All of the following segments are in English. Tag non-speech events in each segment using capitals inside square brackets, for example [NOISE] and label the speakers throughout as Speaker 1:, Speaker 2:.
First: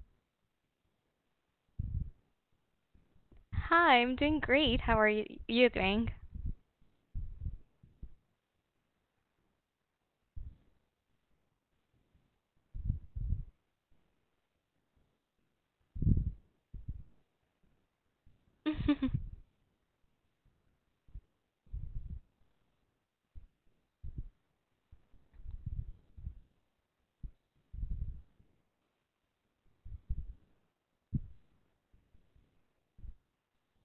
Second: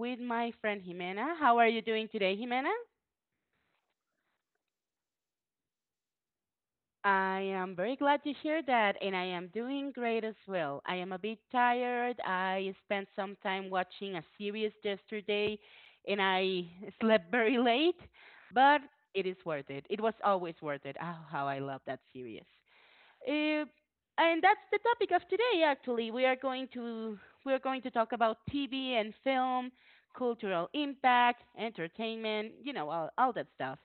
Speaker 1: with my friend Jimena. How are you doing today, Jimena?
Speaker 2: Hi, I'm doing great. How are you doing?
Speaker 1: I am very glad to hear that, and I am doing great as well. I am a bit tired. I spent some time watching a series yesterday, and I slept very late, but it
Speaker 2: [LAUGHS]
Speaker 1: is worth it. It was always worth it. Oh, how I love that series. Uh, and that's the topic of today. Actually, we are going to talk about TV and film, cultural impact, entertainment. You know, all that stuff.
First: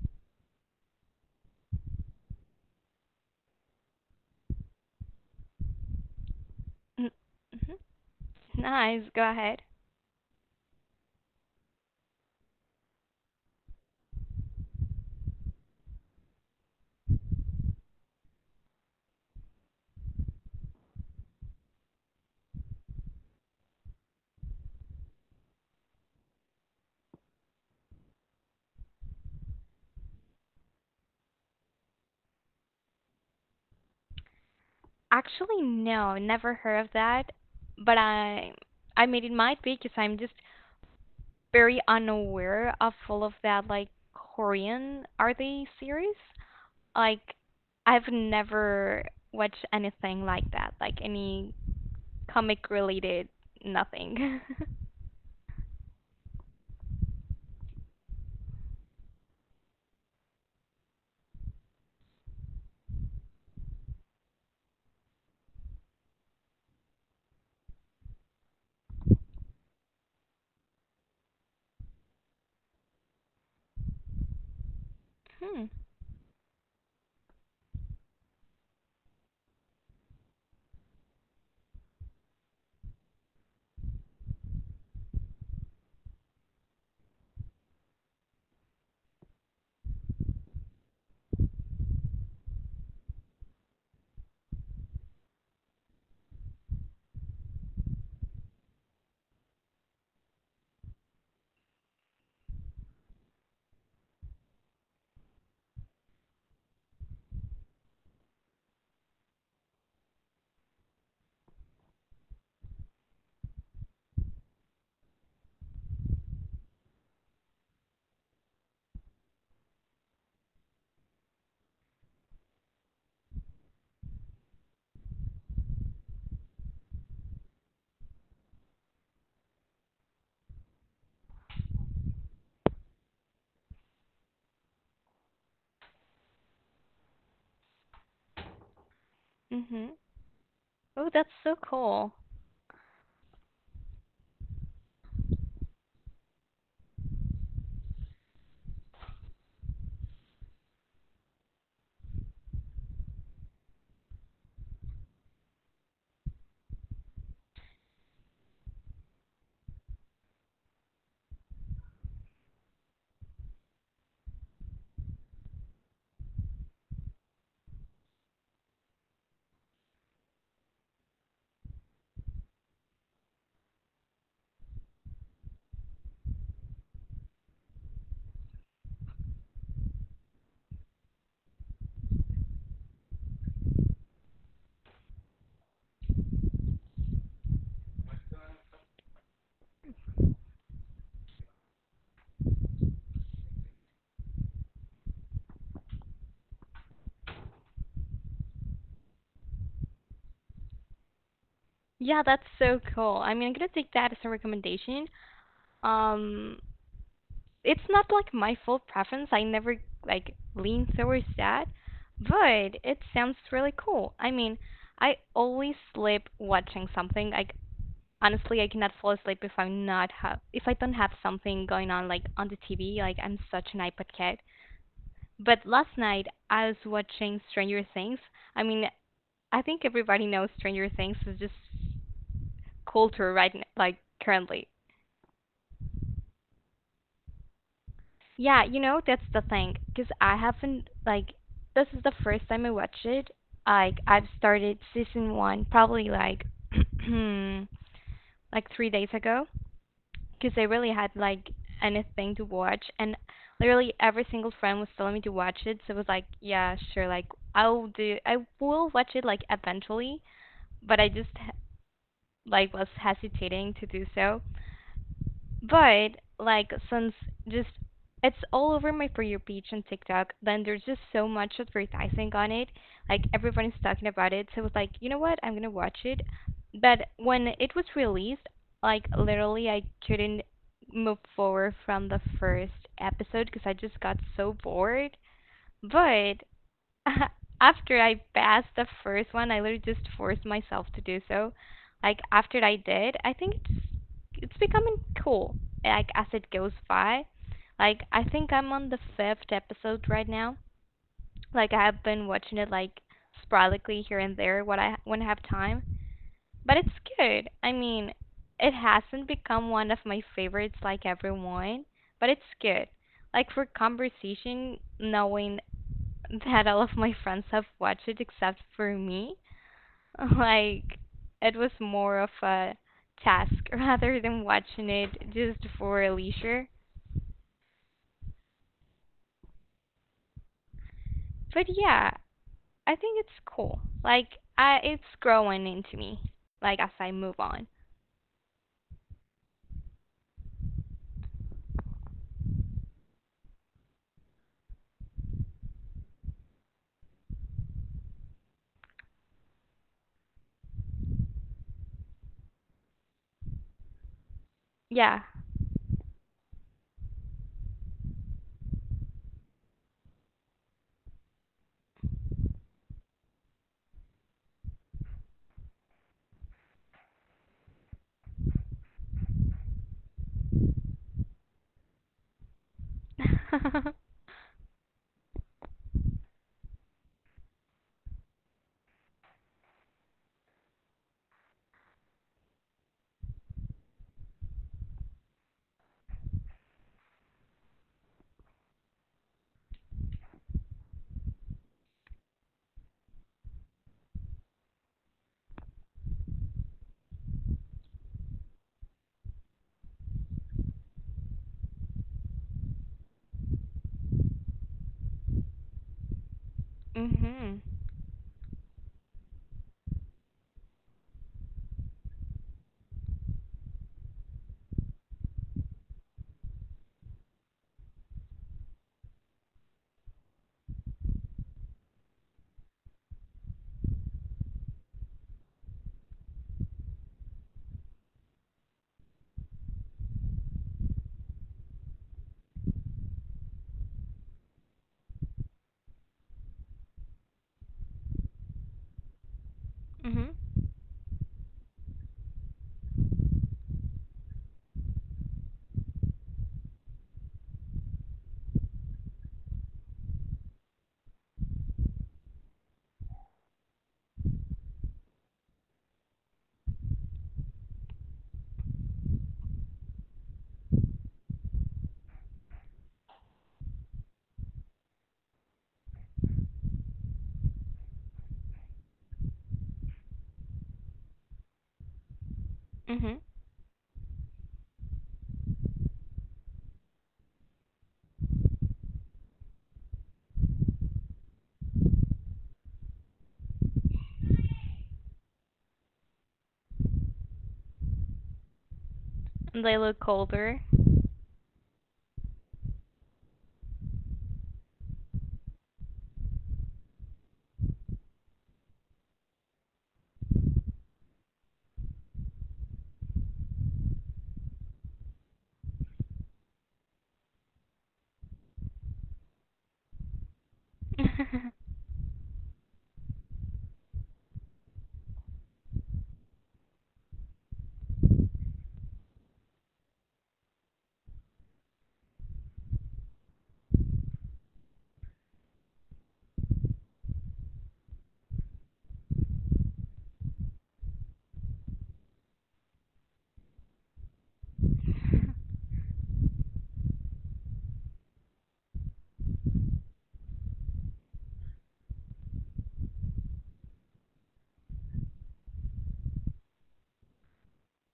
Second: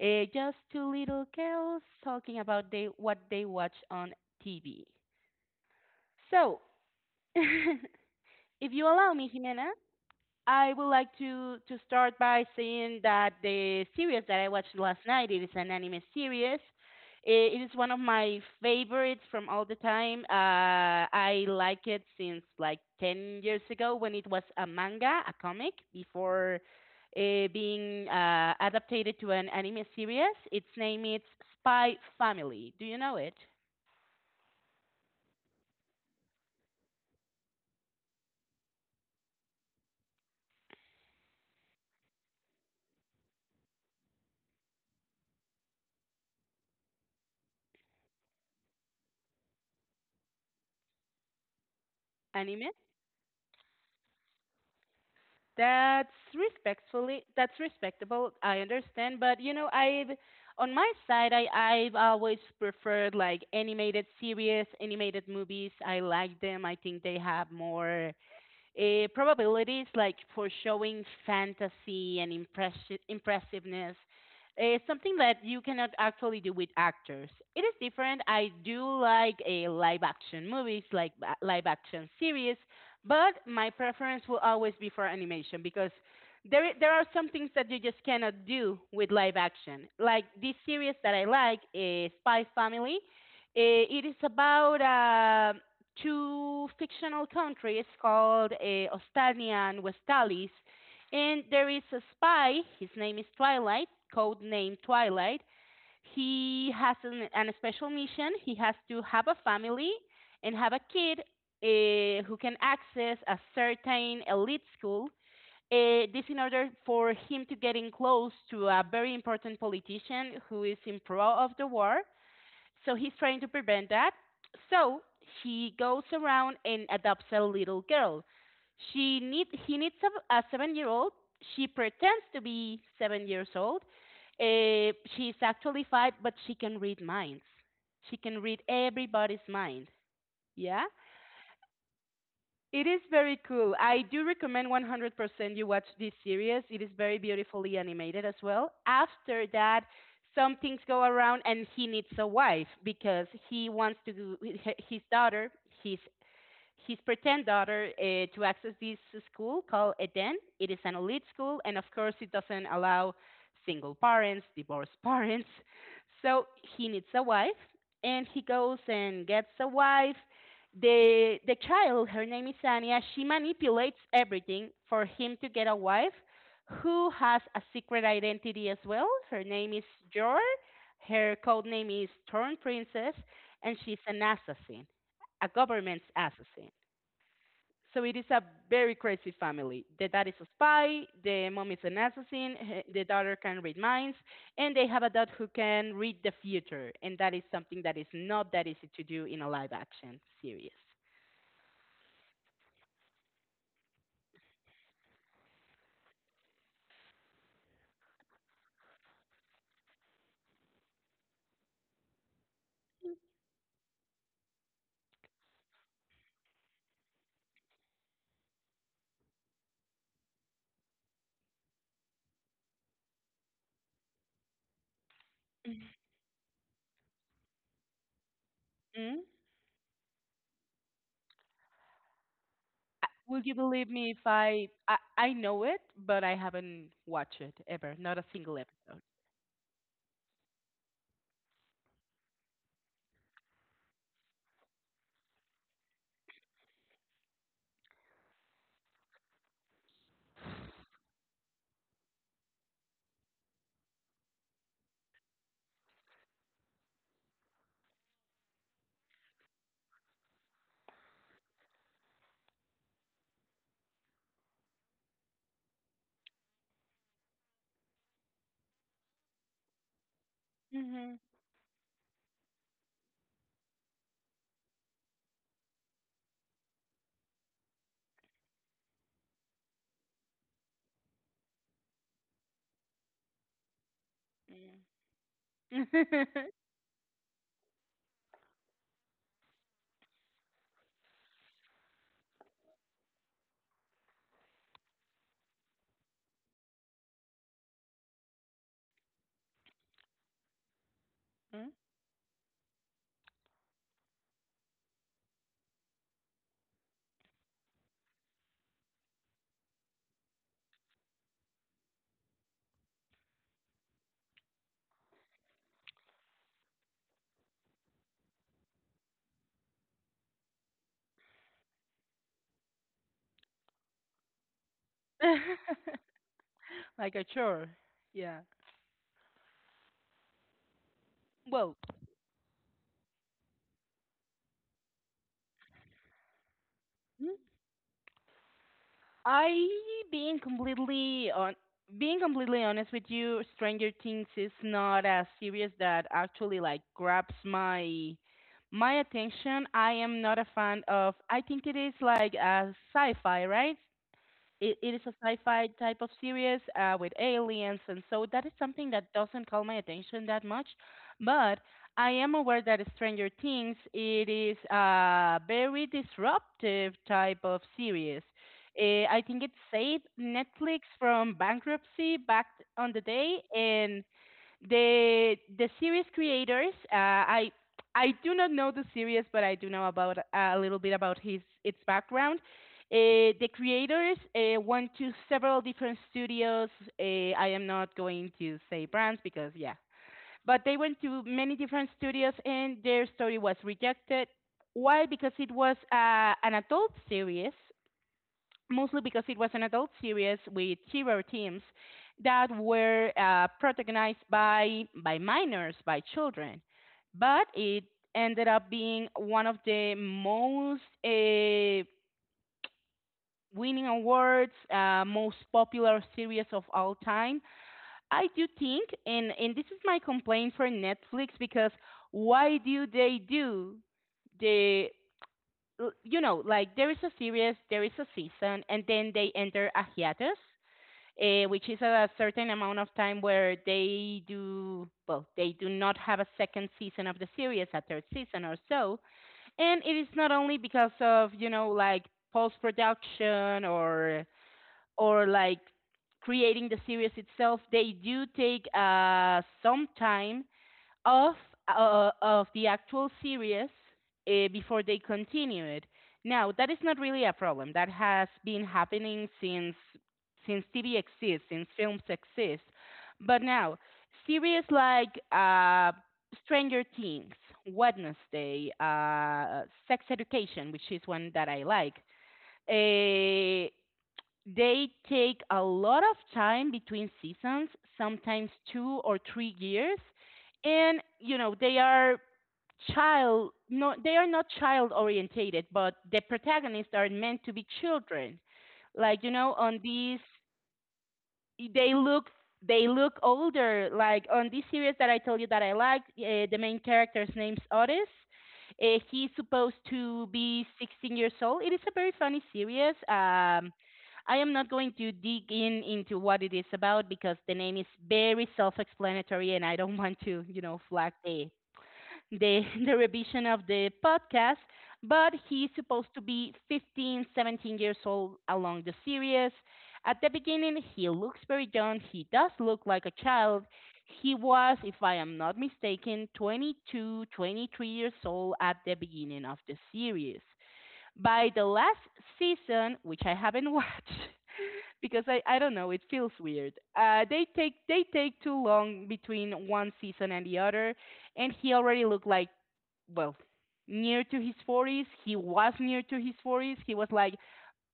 Speaker 1: Just two little girls talking about they what they watch on TV. So, [LAUGHS]
Speaker 2: Mhm.
Speaker 1: if you
Speaker 2: Nice.
Speaker 1: allow
Speaker 2: Go
Speaker 1: me,
Speaker 2: ahead.
Speaker 1: Jimena, I would like to start by saying that the series that I watched last night it is an anime series. It is one of my favorites from all the time. I like it since like 10 years ago when it was a manga, a comic, before being adapted to an anime series. Its name is Spy Family. Do you know it?
Speaker 2: Actually, no, never heard of that. But I mean, it might be because I'm just very unaware of all of that, like Korean are they series? Like, I've never watched anything like that, like any comic
Speaker 1: Anime?
Speaker 2: related nothing. [LAUGHS]
Speaker 1: That's respectfully, that's respectable. I understand, but you know, I've on my side, I've always preferred like animated series, animated movies. I like them. I think they have more probabilities like for showing fantasy and impressiveness is something that you
Speaker 2: Hmm.
Speaker 1: cannot actually do with actors. It is different. I do like a live action movies, like live action series, but my preference will always be for animation because there are some things that you just cannot do with live action. Like this series that I like, Spy Family. It is about a two fictional countries called Ostania and Westalis. And there is a spy, his name is Twilight, codenamed Twilight. He has an special mission. He has to have a family and have a kid who can access a certain elite school. This in order for him to get in close to a very important politician who is in pro of the war, so he's trying to prevent that. So he goes around and adopts a little girl. She need He needs a 7 year old. She pretends to be 7 years old. She's actually five, but she can read minds. She can read everybody's mind.
Speaker 2: Mhm.
Speaker 1: Yeah.
Speaker 2: Oh, that's so cool.
Speaker 1: It is very cool. I do recommend 100% you watch this series. It is very beautifully animated as well. After that, some things go around and he needs a wife because he wants to do, his daughter, his his pretend daughter to access this school called Eden. It is an elite school, and of course, it doesn't allow single parents, divorced [LAUGHS] parents. So he needs a wife, and he goes and gets a wife. The child, her name is Anya. She manipulates everything for him to get a wife who has a secret identity as well. Her name is Jor. Her code name is Torn Princess, and she's an assassin, a government's assassin. So it is a very crazy family. The dad is a spy, the mom is an assassin, the daughter can read minds, and they have a dad who can read the future. And that is something that is not that easy to do in a live action series.
Speaker 2: Yeah, that's so cool. I mean, I'm gonna take that as a recommendation. Um, it's not like my full preference. I never like lean towards that, but it sounds really cool. I mean, I always sleep watching something. Like honestly, I cannot fall asleep if I'm not have if I don't have something going on like on the TV. Like I'm such an iPod kid. But last night I was watching Stranger Things. I mean,
Speaker 1: Mm?
Speaker 2: I think everybody knows Stranger Things is just
Speaker 1: Uh,
Speaker 2: culture
Speaker 1: Would
Speaker 2: right
Speaker 1: you believe
Speaker 2: like
Speaker 1: me if
Speaker 2: currently.
Speaker 1: I know it, but I haven't watched it ever, not a single
Speaker 2: Yeah,
Speaker 1: episode.
Speaker 2: that's the thing. 'Cause I haven't, like, this is the first time I watched it. Like I've started season one probably like [CLEARS THROAT] like 3 days ago. 'Cause I really had like anything to watch, and literally every single friend was telling me to watch it. So I was like, yeah, sure, like I will watch it like eventually, but I just like was hesitating to do so. But like since just it's all over my for your page and TikTok, then there's just
Speaker 1: Mhm.
Speaker 2: so much advertising on it. Like everybody's talking about it, so I was like, you know what, I'm gonna watch it. But when it was released, like literally, I couldn't move forward from the first episode because I just got so
Speaker 1: Mm.
Speaker 2: bored. But
Speaker 1: [LAUGHS]
Speaker 2: [LAUGHS] after I passed the first one, I literally just forced myself to do so. Like after I did, I think it's becoming cool. Like as it goes by, like I think I'm on the fifth episode right now.
Speaker 1: Mm.
Speaker 2: Like I have been watching it like sporadically here and there when I have time, but it's good. I mean, it hasn't become one of my favorites like everyone, but it's good. Like for conversation, knowing that all of my friends have watched it except for me. [LAUGHS] Like, it was more of a task [LAUGHS] rather than watching it just for
Speaker 1: [LAUGHS]
Speaker 2: leisure.
Speaker 1: Like a chore. Yeah.
Speaker 2: But
Speaker 1: Well,
Speaker 2: yeah, I think it's cool. Like, it's growing into me, like, as I move on.
Speaker 1: I being completely on being completely honest with you, Stranger Things is not a series that actually like grabs my attention. I am not a fan of I think it is like a sci-fi, right? It is a
Speaker 2: Yeah.
Speaker 1: sci-fi type of series with aliens, and so that is something that doesn't call my attention that much. But I am aware that Stranger Things it is a very disruptive type of series. I think it saved Netflix from bankruptcy back on the
Speaker 2: [LAUGHS]
Speaker 1: day,
Speaker 2: Mhm.
Speaker 1: and the series creators I do not know the series, but I do know about a little bit about his its background. The creators went to several different studios. uh, I am not going to say brands because yeah, but they went to many different studios and their story was rejected. Why? Because it was an adult series, mostly because it was an adult series with hero teams that were protagonized by minors, by children. But
Speaker 2: Mhm.
Speaker 1: it ended up being one of the most winning awards, most popular series of all time. I do think, and this is my complaint for Netflix, because why do they do the you know like there is a series, there is a season, and then they enter a hiatus, which is a certain amount of time where they do, well, they do not have a second season of the series, a third season or so. And it is not only because of, you know, like post production or like creating the series itself. They do take some time of of the actual series before they continue it. Now that is not really a problem. That has been happening since TV exists, since films exist. But now series like Stranger Things, Wednesday, Sex Education, which is one that I like,
Speaker 2: Mhm.
Speaker 1: uh, they take a lot of time between seasons, sometimes 2 or 3 years. And, you know, they are child, no, they are not child orientated, but the protagonists are meant to be children. Like, you know,
Speaker 2: And they
Speaker 1: on
Speaker 2: look
Speaker 1: these
Speaker 2: older.
Speaker 1: they look they look older. Like on this series that I told you that I liked, the main character's name's Otis. He's supposed to be 16 years old. It is a very funny series. I am not going to dig in into what it is about because the name is very self-explanatory, and I don't [LAUGHS] want to, you know, flag
Speaker 2: [LAUGHS]
Speaker 1: the [LAUGHS] the revision of the podcast, but he's supposed to be 15, 17 years old along the series. At the beginning, he looks very young. He does look like a child. He was, if I am not mistaken, 22, 23 years old at the beginning of the series. By the last season, which I haven't watched [LAUGHS] because I don't know, it feels weird. They take too long between one season and the other, and he already looked like well near to his 40s. He was near to his 40s. He was like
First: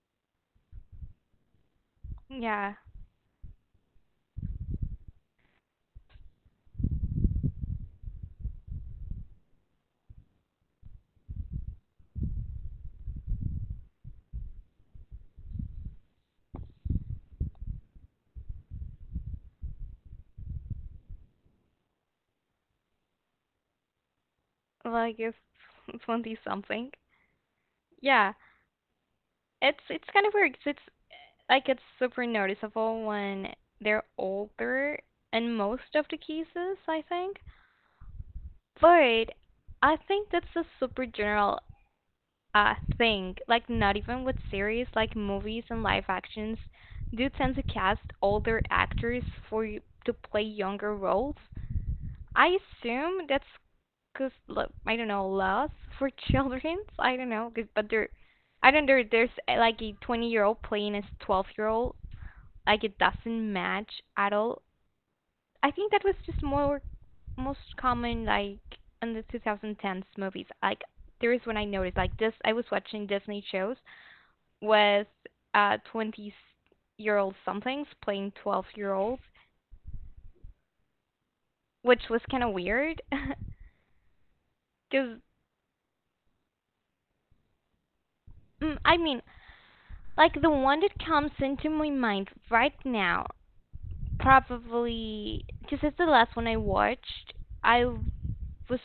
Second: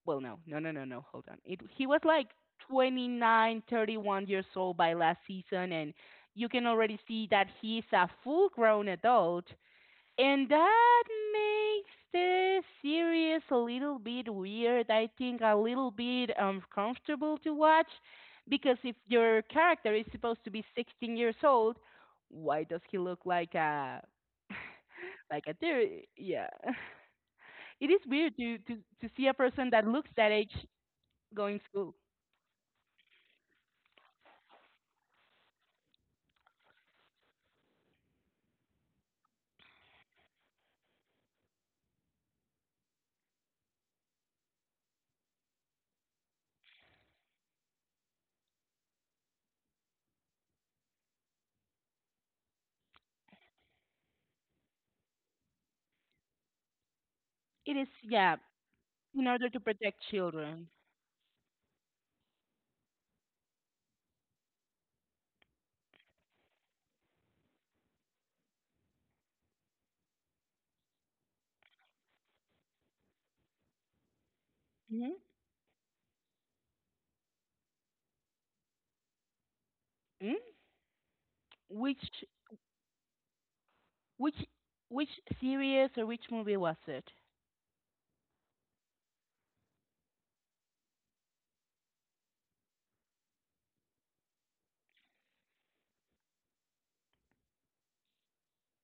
Speaker 1: well no no no no no hold on. It, he was like
Speaker 2: Yeah.
Speaker 1: 29, 31 years old by last season, and you can already see that he's a full grown adult, and that makes the series a little bit weird, I think a little bit uncomfortable to watch. Because if your character is supposed to be 16 years old, why does he look like a
Speaker 2: Like,
Speaker 1: [LAUGHS]
Speaker 2: it's
Speaker 1: like a
Speaker 2: [LAUGHS]
Speaker 1: 30?
Speaker 2: 20
Speaker 1: Yeah.
Speaker 2: something.
Speaker 1: [LAUGHS] It is
Speaker 2: Yeah.
Speaker 1: weird to see a person
Speaker 2: It's
Speaker 1: that
Speaker 2: it's
Speaker 1: looks
Speaker 2: kind
Speaker 1: that
Speaker 2: of weird
Speaker 1: age
Speaker 2: 'cause it's
Speaker 1: going to
Speaker 2: like it's
Speaker 1: school.
Speaker 2: super noticeable when they're older in most of the cases, I think. But I think that's a super general thing. Like not even with series, like movies and live actions do tend to cast older actors for to play younger roles. I assume that's 'cause I don't know laws [LAUGHS] for children. I don't know,
Speaker 1: It
Speaker 2: but
Speaker 1: is,
Speaker 2: they're,
Speaker 1: yeah,
Speaker 2: I don't know. There's
Speaker 1: in order to
Speaker 2: like a
Speaker 1: protect
Speaker 2: 20-year-old
Speaker 1: children.
Speaker 2: playing a 12-year old, like it doesn't match at all. I think that was just more most common like in the 2010s movies. Like there is when I noticed like this, I was watching Disney shows with
Speaker 1: hmm
Speaker 2: 20-year-old somethings playing 12-year-olds,
Speaker 1: mm
Speaker 2: which was
Speaker 1: Which
Speaker 2: kind of weird [LAUGHS]
Speaker 1: which
Speaker 2: 'cuz
Speaker 1: which series or which movie was it?
Speaker 2: I mean, like the one that comes into my mind right now probably 'cuz it's the last one I watched. I was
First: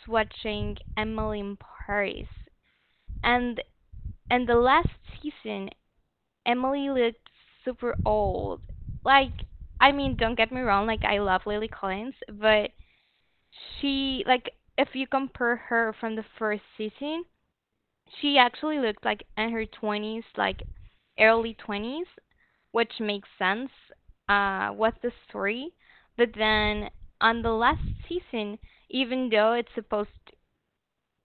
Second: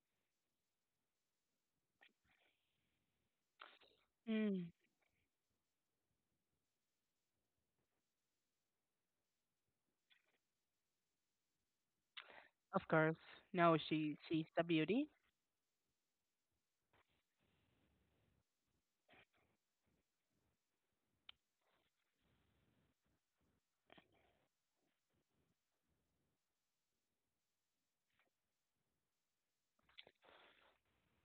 Speaker 2: watching Emily in Paris, and and the last season Emily looked super old. Like, I mean, don't get me wrong, like I love Lily Collins, but
Speaker 1: Of course. No, she
Speaker 2: she
Speaker 1: she's
Speaker 2: like,
Speaker 1: a
Speaker 2: if you
Speaker 1: beauty.
Speaker 2: compare her from the first season, she actually looked like in her 20s, like early 20s, which makes sense with the story. But then on the last season, even though it's supposed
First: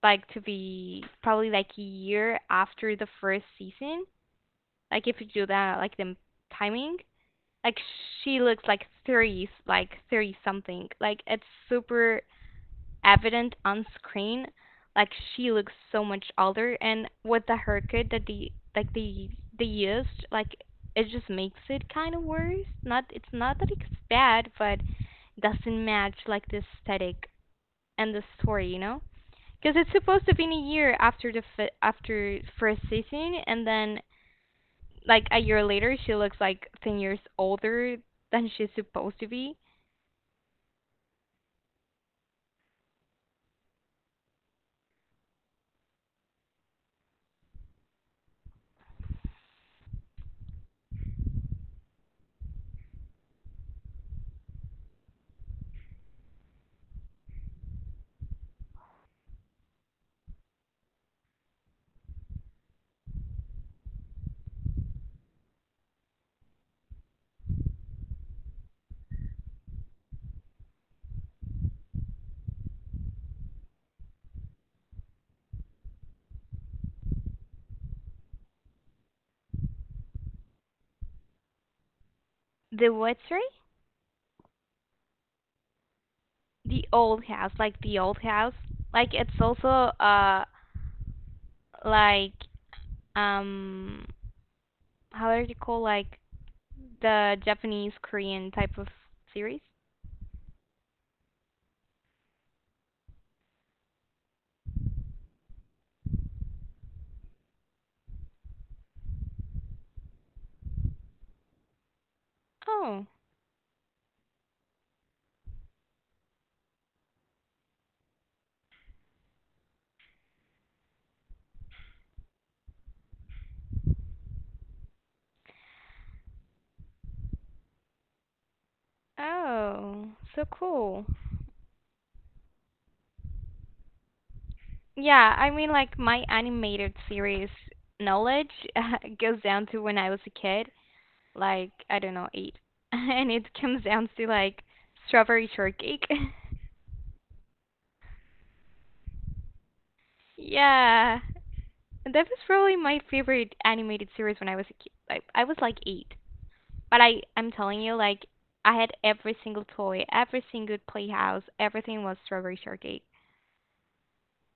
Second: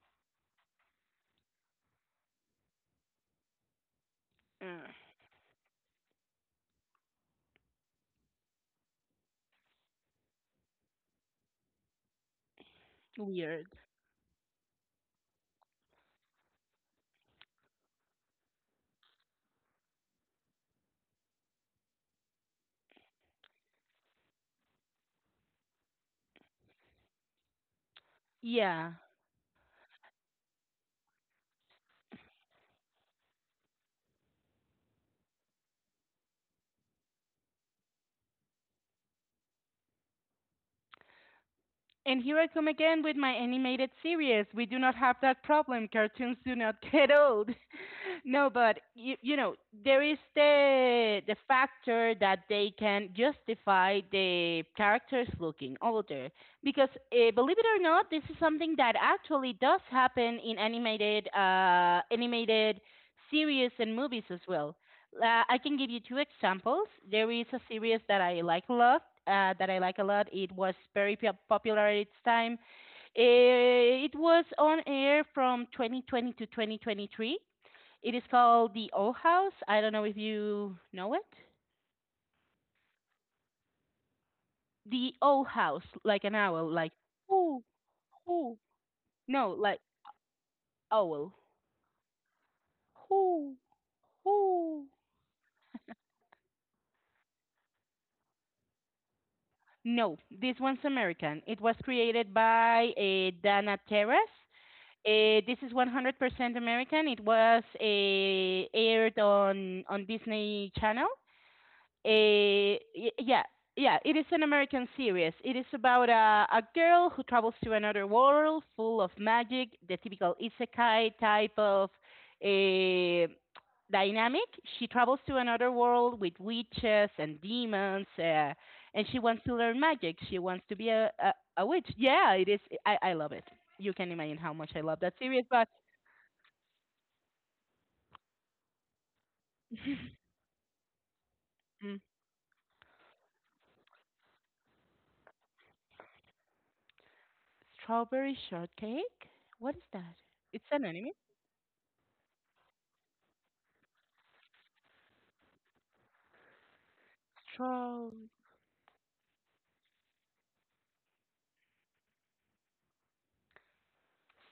Speaker 2: like to be probably like a year after the first season,
Speaker 1: Mm,
Speaker 2: like if you do that, like the timing, like she looks like 30, like 30 something. Like it's super evident
Speaker 1: Weird.
Speaker 2: on screen. Like she looks so much older, and with the haircut that the like they used, like it just makes it kind of worse. Not it's not that it's bad, but it doesn't match like the aesthetic and the story, you
Speaker 1: Yeah.
Speaker 2: know? Because it's supposed to be in a year after after first season, and then like a year later she looks like 10 years older than she's supposed to be.
Speaker 1: And here I come again with my animated series. We do not have that problem. Cartoons do not [LAUGHS] get old. No, but you know there is the factor that they can justify the characters looking older, because believe it or not, this is something that actually does happen in animated animated series and movies as well. I can give you two examples. There is a series that I like a lot. It was very popular at its time. It was on air from 2020 to 2023. It is called the Owl House. I don't know if you know it.
Speaker 2: The what, sorry?
Speaker 1: The Owl House, like an owl,
Speaker 2: The
Speaker 1: like
Speaker 2: old house,
Speaker 1: whoo
Speaker 2: like the old house,
Speaker 1: whoo.
Speaker 2: like it's
Speaker 1: No,
Speaker 2: also
Speaker 1: like owl.
Speaker 2: like
Speaker 1: Whoo
Speaker 2: um
Speaker 1: whoo.
Speaker 2: how are you call, like, the Japanese Korean type of series?
Speaker 1: No, this one's American. It was created by Dana Terrace. This is 100% American. It was aired on Disney Channel. Eh,
Speaker 2: Oh.
Speaker 1: yeah, yeah, it is an American series. It is about a girl who travels to another world full of magic, the typical isekai type of eh, dynamic. She travels to another world with witches and demons, and she wants to learn
Speaker 2: Oh,
Speaker 1: magic. She
Speaker 2: so
Speaker 1: wants to be
Speaker 2: cool.
Speaker 1: a witch. Yeah, it is. I love it. You can imagine how much I love that
Speaker 2: Yeah,
Speaker 1: series,
Speaker 2: I
Speaker 1: but
Speaker 2: mean, like my animated series knowledge [LAUGHS] goes down to when I was a kid, like
Speaker 1: mm,
Speaker 2: I don't know, eight, [LAUGHS] and it comes down to like Strawberry Shortcake.
Speaker 1: strawberry shortcake? What is that?
Speaker 2: [LAUGHS]
Speaker 1: It's an anime?
Speaker 2: Yeah, that was probably my favorite animated series when I was a kid. Like I was like eight, but I'm telling you,
Speaker 1: Straw.
Speaker 2: like I had every single toy, every single playhouse, everything was Strawberry Shortcake.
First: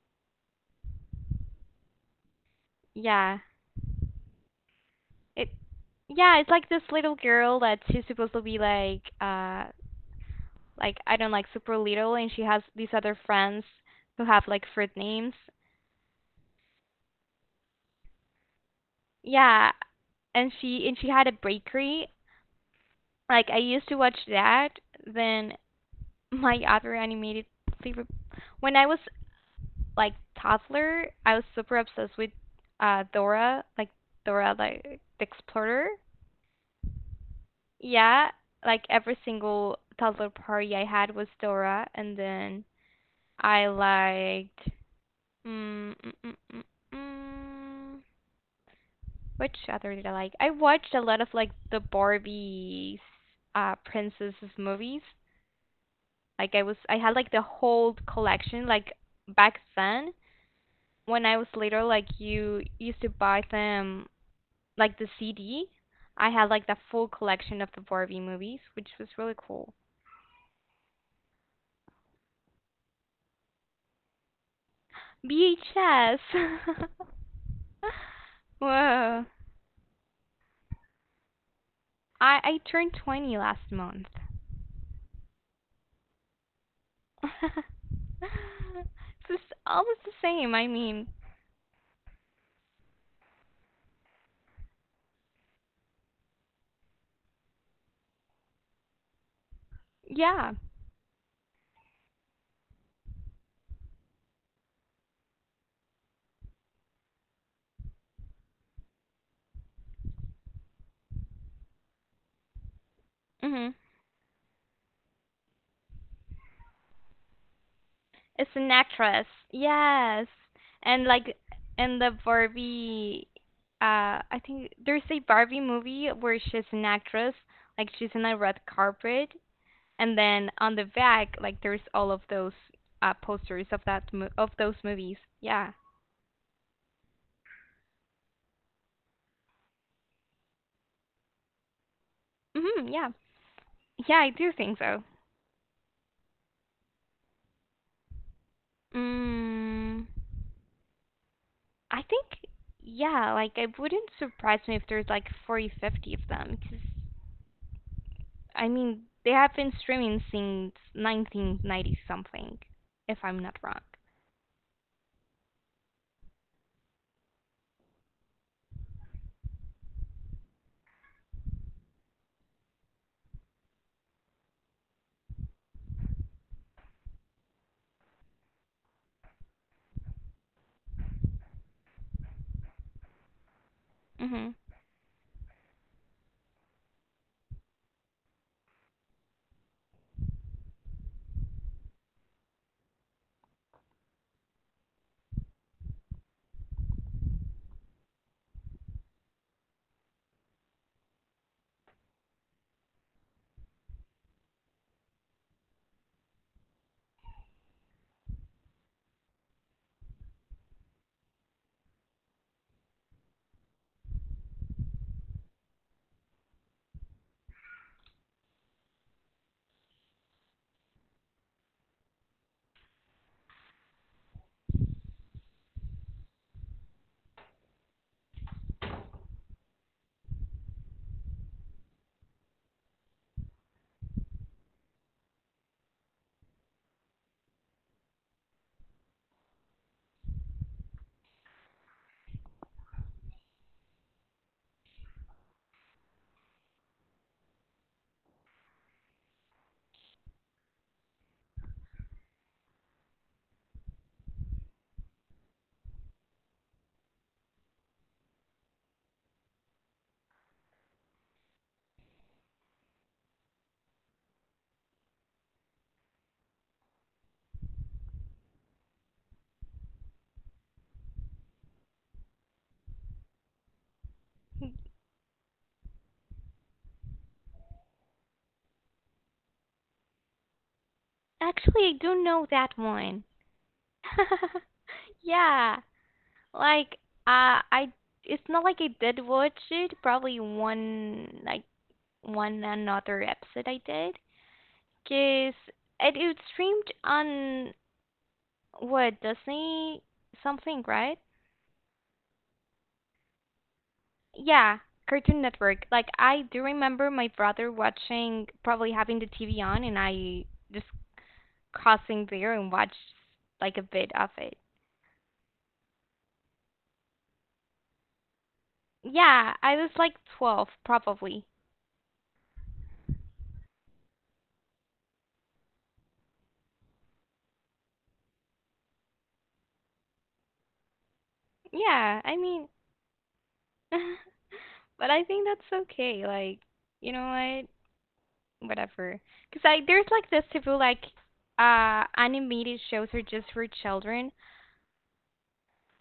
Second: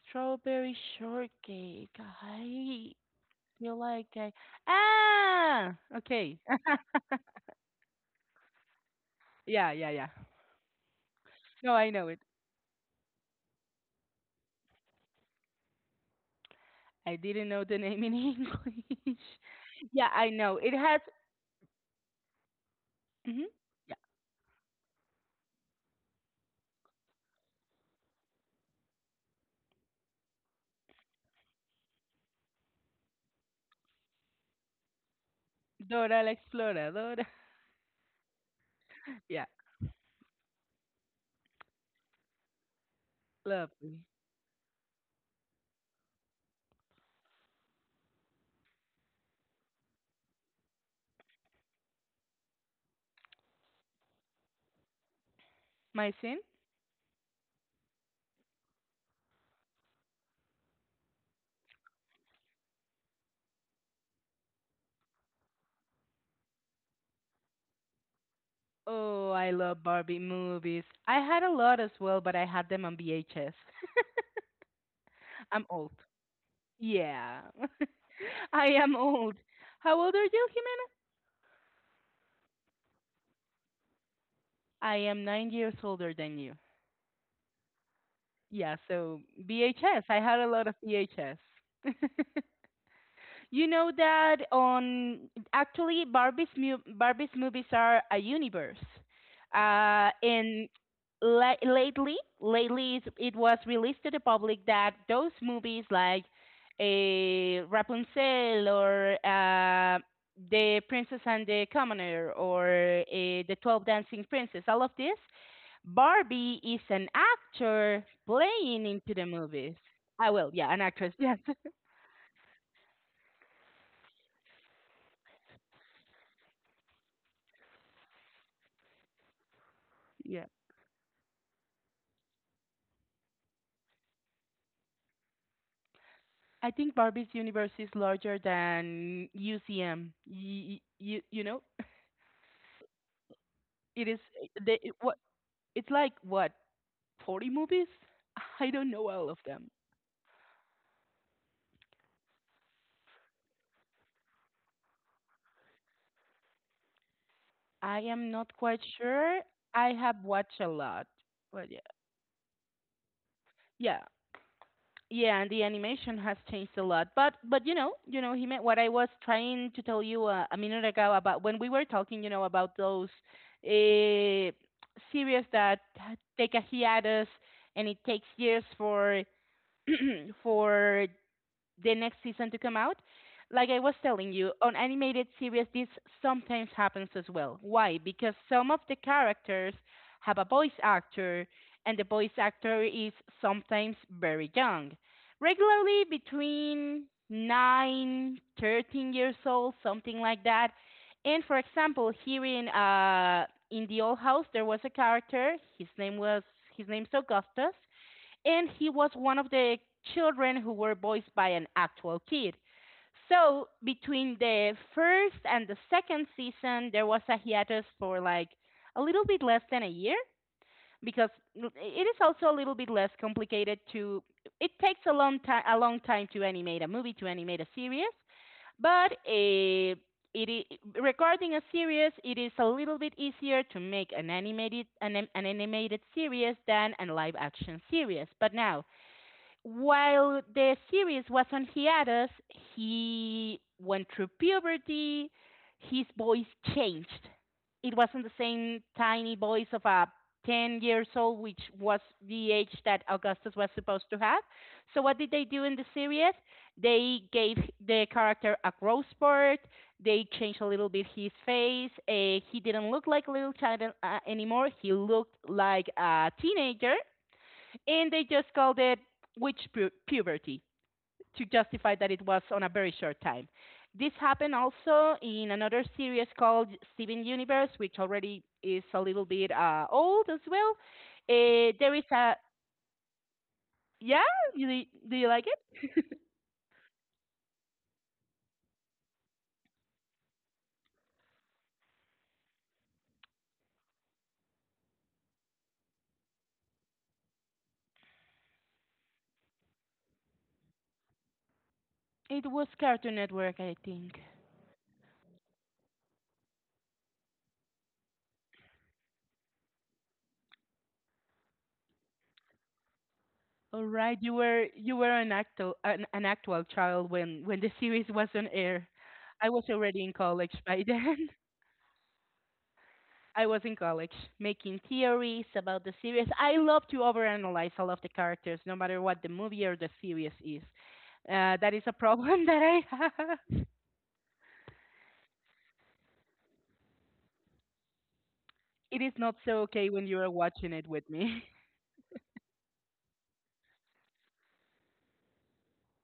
Speaker 1: Strawberry shortcake. I
Speaker 2: Yeah,
Speaker 1: feel like I
Speaker 2: it,
Speaker 1: Ah, okay.
Speaker 2: yeah, it's like this little
Speaker 1: [LAUGHS]
Speaker 2: girl that she's supposed to be
Speaker 1: Yeah, yeah, yeah.
Speaker 2: like I don't like
Speaker 1: No,
Speaker 2: super
Speaker 1: I know
Speaker 2: little,
Speaker 1: it.
Speaker 2: and she has these other friends who have like fruit names.
Speaker 1: I didn't know the name in [LAUGHS] English.
Speaker 2: Yeah,
Speaker 1: Yeah, I
Speaker 2: and
Speaker 1: know. It
Speaker 2: she and
Speaker 1: has.
Speaker 2: she had a bakery.
Speaker 1: Hmm,
Speaker 2: Like I used to
Speaker 1: yeah.
Speaker 2: watch that. Then [LAUGHS] my other animated favorite when I was like toddler, I was super obsessed with Dora, like Dora the Explorer.
Speaker 1: Dora la Exploradora.
Speaker 2: Yeah, like
Speaker 1: [LAUGHS]
Speaker 2: every
Speaker 1: Yeah,
Speaker 2: single toddler party I had was Dora, and then I
Speaker 1: lovely.
Speaker 2: liked mm, mm, mm, mm, mm, which other did I like? I watched a lot of like the Barbie princesses movies.
Speaker 1: My sin?
Speaker 2: Like I had like the whole collection. Like back then, when I was little, like you used to buy them like the CD. I had like the full collection of the Barbie movies, which was
Speaker 1: Oh,
Speaker 2: really
Speaker 1: I
Speaker 2: cool.
Speaker 1: love Barbie movies. I had a lot as well, but I had them on VHS. [LAUGHS] I'm old.
Speaker 2: VHS.
Speaker 1: Yeah. [LAUGHS]
Speaker 2: [LAUGHS]
Speaker 1: I am
Speaker 2: Whoa.
Speaker 1: old. How old are you?
Speaker 2: I turned 20 last month.
Speaker 1: I am 9 years older than you.
Speaker 2: [LAUGHS] It's
Speaker 1: Yeah, so
Speaker 2: just almost
Speaker 1: VHS.
Speaker 2: the
Speaker 1: I had a
Speaker 2: same.
Speaker 1: lot
Speaker 2: I
Speaker 1: of
Speaker 2: mean,
Speaker 1: VHS. [LAUGHS] You know that on actually Barbie's Barbie's movies are a universe,
Speaker 2: yeah.
Speaker 1: and lately it was released to the public that those movies like a Rapunzel, or the Princess and the Commoner, or the
Speaker 2: Mhm.
Speaker 1: 12 Dancing Princess, all of this, Barbie is an actor
Speaker 2: It's an
Speaker 1: playing into the
Speaker 2: actress,
Speaker 1: movies.
Speaker 2: yes.
Speaker 1: Ah, well, yeah, an
Speaker 2: And
Speaker 1: actress, [LAUGHS] yes,
Speaker 2: like in the Barbie, I think there's a Barbie movie where she's an actress, like she's in a red carpet, and
Speaker 1: yeah.
Speaker 2: then on the back, like there's all of those posters of those movies. Yeah.
Speaker 1: I think Barbie's universe is larger than UCM. You know,
Speaker 2: Mhm, yeah.
Speaker 1: it is
Speaker 2: Yeah, I do
Speaker 1: they,
Speaker 2: think so.
Speaker 1: what, it's like what, 40 movies? [LAUGHS] I don't know all of them.
Speaker 2: Mm, I think, yeah, like it wouldn't surprise me if there's like 40, 50 of them, 'cause
Speaker 1: I am not
Speaker 2: I
Speaker 1: quite
Speaker 2: mean, they
Speaker 1: sure.
Speaker 2: have been
Speaker 1: I have
Speaker 2: streaming
Speaker 1: watched a
Speaker 2: since
Speaker 1: lot, but yeah,
Speaker 2: 1990 something, if I'm not wrong.
Speaker 1: yeah, yeah. And the animation has changed a lot. But you know, he meant what I was trying to tell you a minute ago about when we were talking, you know, about those uh, series that take a hiatus and it takes years for [CLEARS THROAT] for the next season to come out. Like I was telling you,
Speaker 2: Hmm.
Speaker 1: on animated series, this sometimes happens as well. Why? Because some of the characters have a voice actor, and the voice actor is sometimes very young, regularly between 9, 13 years old, something like that. And for example, here in the old house, there was a character. His name's Augustus, and he was one of the children who were voiced by an actual kid. So between the first and the second season, there was a hiatus for like a little bit less than a year, because it is also a little bit less complicated to. It takes a long time to animate a movie, to animate a series, but a it is, regarding a series, it is a little bit easier to make an animated an animated series than a live action series. But now, while the series was on hiatus, he went through puberty. His voice changed. It wasn't the same tiny voice of a 10 years old, which was the age that Augustus was supposed to have. So, what did they do in the series? They gave the character a growth spurt. They changed a little bit his face. He didn't look like a little child anymore. He looked like a teenager, and they just called it witch puberty to justify that it was on a very short time. This happened also in another series called Steven Universe, which already is a little bit old as well.
Speaker 2: Actually,
Speaker 1: There
Speaker 2: I
Speaker 1: is
Speaker 2: do
Speaker 1: a
Speaker 2: know that one.
Speaker 1: yeah,
Speaker 2: [LAUGHS]
Speaker 1: you, do you like it?
Speaker 2: Yeah, like uh, I, it's not like I did watch it. Probably one, like one another episode I did. 'Cause it streamed on what Disney something, right?
Speaker 1: It was Cartoon Network, I think.
Speaker 2: Yeah, Cartoon Network. Like I do remember my brother watching, probably having the TV on, and I just crossing there and watched like
Speaker 1: All
Speaker 2: a bit
Speaker 1: right,
Speaker 2: of it.
Speaker 1: you were an actual an actual child when the series was on air. I
Speaker 2: Yeah,
Speaker 1: was
Speaker 2: I was
Speaker 1: already in
Speaker 2: like
Speaker 1: college
Speaker 2: 12
Speaker 1: by [LAUGHS] then.
Speaker 2: probably.
Speaker 1: I was in college making theories about the series. I love to overanalyze all of the characters, no matter what the movie or the series is. That is a
Speaker 2: Yeah, I
Speaker 1: problem [LAUGHS] that
Speaker 2: mean,
Speaker 1: I have.
Speaker 2: [LAUGHS] but I think that's okay. Like, you know what?
Speaker 1: It is
Speaker 2: Whatever.
Speaker 1: not so
Speaker 2: Because I
Speaker 1: okay when
Speaker 2: there's
Speaker 1: you are
Speaker 2: like this
Speaker 1: watching
Speaker 2: people
Speaker 1: it
Speaker 2: like
Speaker 1: with me. [LAUGHS]
Speaker 2: animated shows are just for children,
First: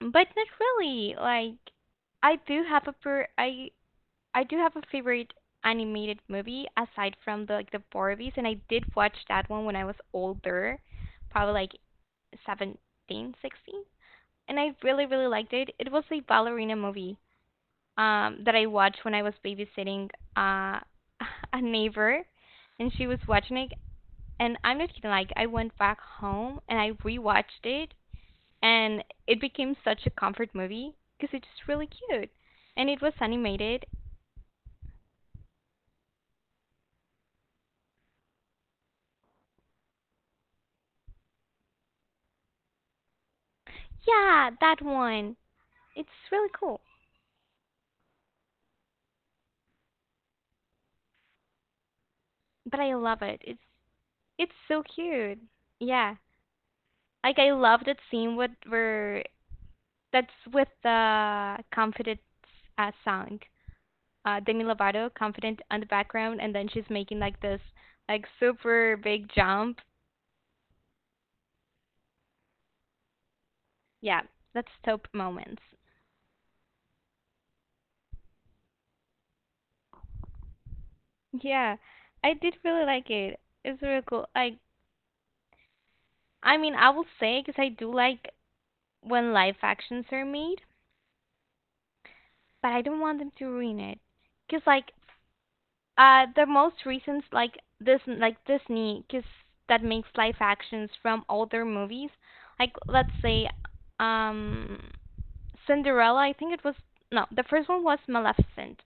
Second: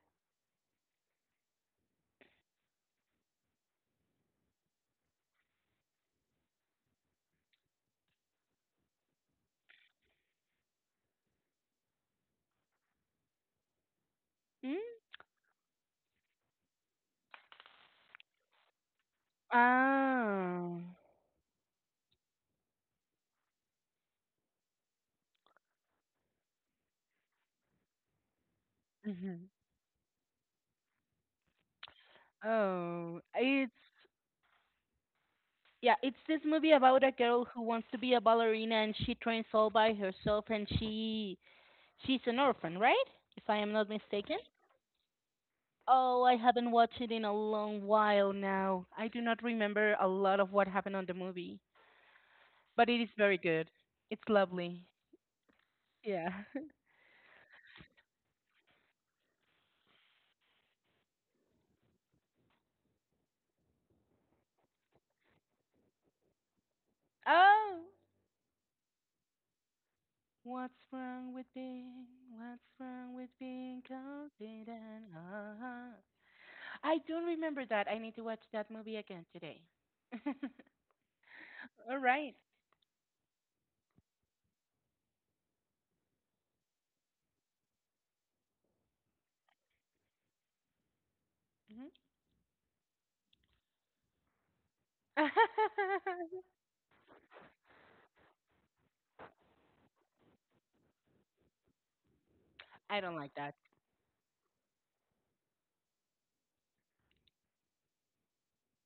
Speaker 2: but not really. Like I do have a per I do have a favorite animated movie aside from the like the Barbies, and I did watch that one when I was older, probably like 17, 16, and I
Speaker 1: Hmm?
Speaker 2: really really liked it. It was a ballerina movie that I watched when I was babysitting
Speaker 1: Oh.
Speaker 2: uh [LAUGHS] a neighbor, and she was watching it, and I'm not kidding. Like I went back home and I rewatched it, and it
Speaker 1: Mhm.
Speaker 2: became such a comfort movie because it's just really cute, and it was
Speaker 1: Oh.
Speaker 2: animated.
Speaker 1: It's, yeah, it's this movie about a girl who wants to be a ballerina and she trains all by herself, and she's an orphan, right? If I am not mistaken.
Speaker 2: Yeah, that one. It's
Speaker 1: Oh, I
Speaker 2: really
Speaker 1: haven't
Speaker 2: cool,
Speaker 1: watched it in a long while now. I do not remember a lot of what happened on the movie,
Speaker 2: but
Speaker 1: but
Speaker 2: I
Speaker 1: it is
Speaker 2: love
Speaker 1: very
Speaker 2: it. It's
Speaker 1: good. It's
Speaker 2: it's so
Speaker 1: lovely.
Speaker 2: cute. Yeah,
Speaker 1: Yeah.
Speaker 2: like I love that scene with where that's with the confident song, Demi Lovato, confident on the background, and then she's making
Speaker 1: [LAUGHS]
Speaker 2: like this
Speaker 1: Oh,
Speaker 2: like super big jump.
Speaker 1: what's wrong with being? What's wrong with being
Speaker 2: Yeah, that's top
Speaker 1: confident?
Speaker 2: moments.
Speaker 1: Ah. I don't remember that. I need to watch that movie again today. [LAUGHS]
Speaker 2: Yeah,
Speaker 1: All right.
Speaker 2: I did really like it. It's really cool. Like, I mean, I will say because I do like when live actions are made,
Speaker 1: Mhm.
Speaker 2: but I don't want them to ruin it. Because like
Speaker 1: [LAUGHS]
Speaker 2: the most recent, like this, like Disney, 'cause that makes live actions from older movies. Like
Speaker 1: I
Speaker 2: let's
Speaker 1: don't like
Speaker 2: say,
Speaker 1: that.
Speaker 2: um, Cinderella. I think it was, no, the first one was Maleficent.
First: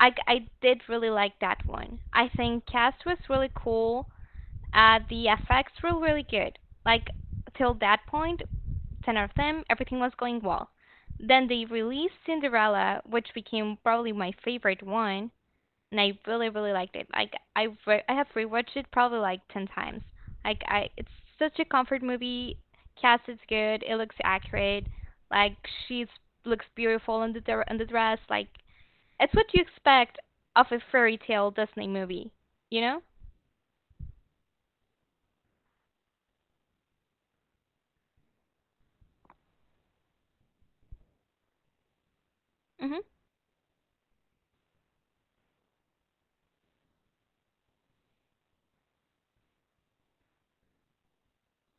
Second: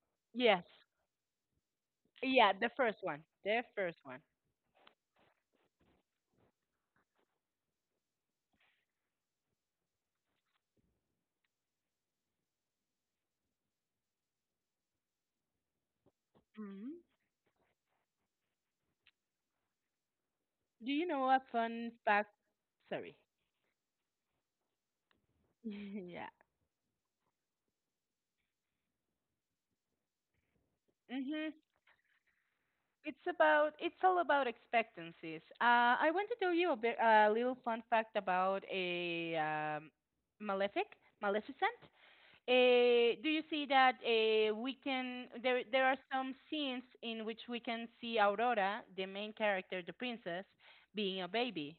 Speaker 2: I
Speaker 1: Yes.
Speaker 2: did really like that one. I
Speaker 1: Yeah,
Speaker 2: think
Speaker 1: the first
Speaker 2: cast was
Speaker 1: one.
Speaker 2: really
Speaker 1: The first
Speaker 2: cool.
Speaker 1: one.
Speaker 2: The effects were really good. Like till that point, ten out of them, everything was going well. Then they released Cinderella, which became probably my favorite one, and I really really liked it. Like I have rewatched it probably like 10 times. Like I
Speaker 1: Do you
Speaker 2: it's
Speaker 1: know a
Speaker 2: such a
Speaker 1: fun
Speaker 2: comfort
Speaker 1: fact?
Speaker 2: movie.
Speaker 1: Sorry.
Speaker 2: Cast is good. It looks accurate. Like
Speaker 1: [LAUGHS]
Speaker 2: she
Speaker 1: Yeah.
Speaker 2: looks beautiful in the dress. Like it's what you expect of a fairy
Speaker 1: Hmm.
Speaker 2: tale Disney movie. You know?
Speaker 1: It's about, it's all about expectancies. I want to tell you a bit a little fun fact about a Maleficent.
Speaker 2: Mhm.
Speaker 1: Do you see that we can there are some scenes in which we can see Aurora, the main character, the princess, being a baby.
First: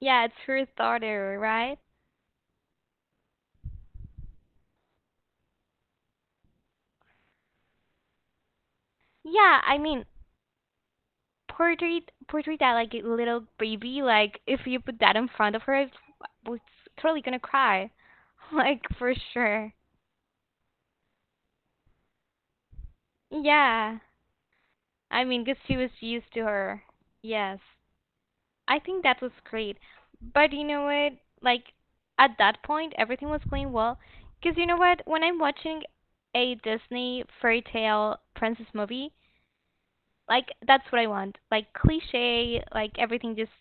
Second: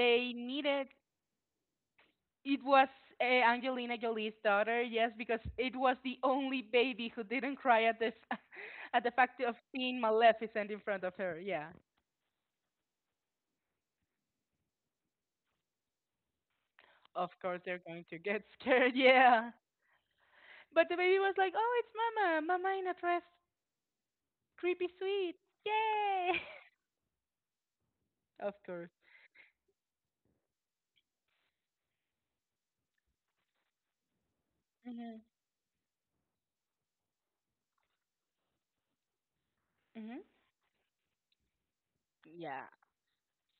Speaker 2: Yeah, it's her
Speaker 1: needed.
Speaker 2: daughter, right?
Speaker 1: It was Angelina Jolie's daughter, yes, because it was the only baby who didn't cry at this [LAUGHS] at the fact of
Speaker 2: Yeah, I
Speaker 1: seeing
Speaker 2: mean,
Speaker 1: Maleficent in front of her. Yeah,
Speaker 2: portrait that like a little baby. Like if you put that in front of her, it's totally
Speaker 1: of
Speaker 2: gonna
Speaker 1: course they're
Speaker 2: cry.
Speaker 1: going to get
Speaker 2: [LAUGHS]
Speaker 1: [LAUGHS]
Speaker 2: Like
Speaker 1: scared.
Speaker 2: for
Speaker 1: Yeah,
Speaker 2: sure.
Speaker 1: but the baby was like, "Oh, it's Mama, Mama in a dress,
Speaker 2: Yeah,
Speaker 1: creepy
Speaker 2: I
Speaker 1: sweet,
Speaker 2: mean, because she was used
Speaker 1: yay!"
Speaker 2: to her. Yes,
Speaker 1: [LAUGHS] Of
Speaker 2: I
Speaker 1: course.
Speaker 2: think that was great. But you know what? Like, at that point, everything was going well. Because you know what?
Speaker 1: Mhm.
Speaker 2: When I'm watching a Disney fairy tale princess movie,
Speaker 1: Mhm.
Speaker 2: like, that's what I want. Like, cliche,
Speaker 1: Yeah.
Speaker 2: like, everything just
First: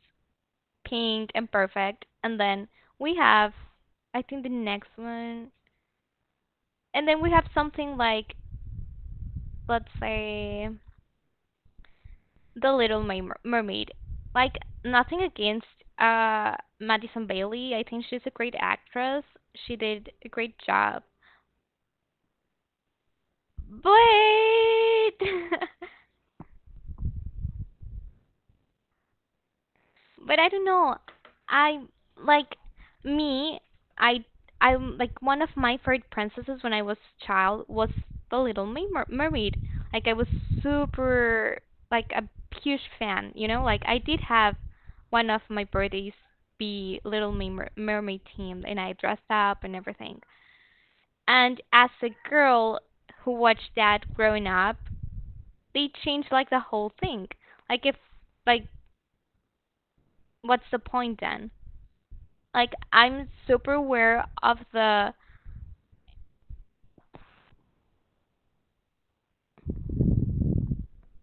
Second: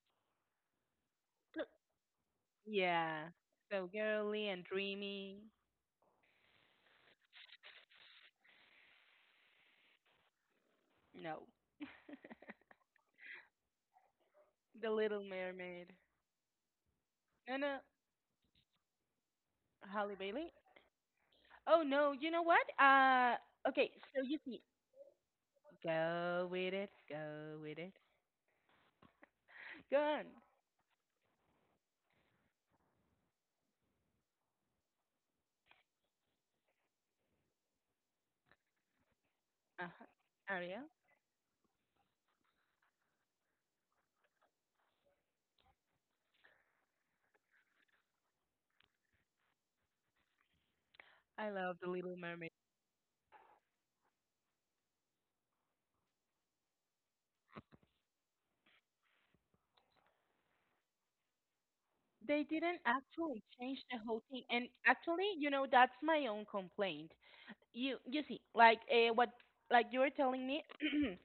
Speaker 2: pink and
Speaker 1: So-
Speaker 2: perfect. And then we
Speaker 1: Yeah.
Speaker 2: have,
Speaker 1: So
Speaker 2: I think, the
Speaker 1: girly and
Speaker 2: next
Speaker 1: dreamy.
Speaker 2: one. And then we have something like, let's say.
Speaker 1: No,
Speaker 2: The Little Mermaid. Like
Speaker 1: The
Speaker 2: nothing
Speaker 1: Little
Speaker 2: against
Speaker 1: Mermaid.
Speaker 2: uh Madison
Speaker 1: No,
Speaker 2: Bailey.
Speaker 1: no.
Speaker 2: I think she's a great actress. She did
Speaker 1: Halle
Speaker 2: a
Speaker 1: Bailey.
Speaker 2: great job.
Speaker 1: Oh no, you know what? Okay,
Speaker 2: But
Speaker 1: [LAUGHS] so you see,
Speaker 2: [LAUGHS]
Speaker 1: go with it, go with it, go on.
Speaker 2: but I don't know. I like me. I I'm like one of my favorite princesses when I was child was the Little Mermaid.
Speaker 1: Uh-huh.
Speaker 2: Like I was
Speaker 1: Ariel,
Speaker 2: super like a huge fan. You know, like I did have one of my birthdays be Little Mermaid themed, and I dressed up and everything.
Speaker 1: I
Speaker 2: And
Speaker 1: love the
Speaker 2: as a
Speaker 1: Little Mermaid.
Speaker 2: girl who watched that growing up, they changed like the whole thing. Like if like what's the point then?
Speaker 1: They
Speaker 2: Like
Speaker 1: didn't
Speaker 2: I'm
Speaker 1: actually
Speaker 2: super
Speaker 1: change the whole
Speaker 2: aware
Speaker 1: thing,
Speaker 2: of
Speaker 1: and
Speaker 2: the.
Speaker 1: actually, you know, that's my own complaint. You see, like what, like you were telling me. [CLEARS THROAT]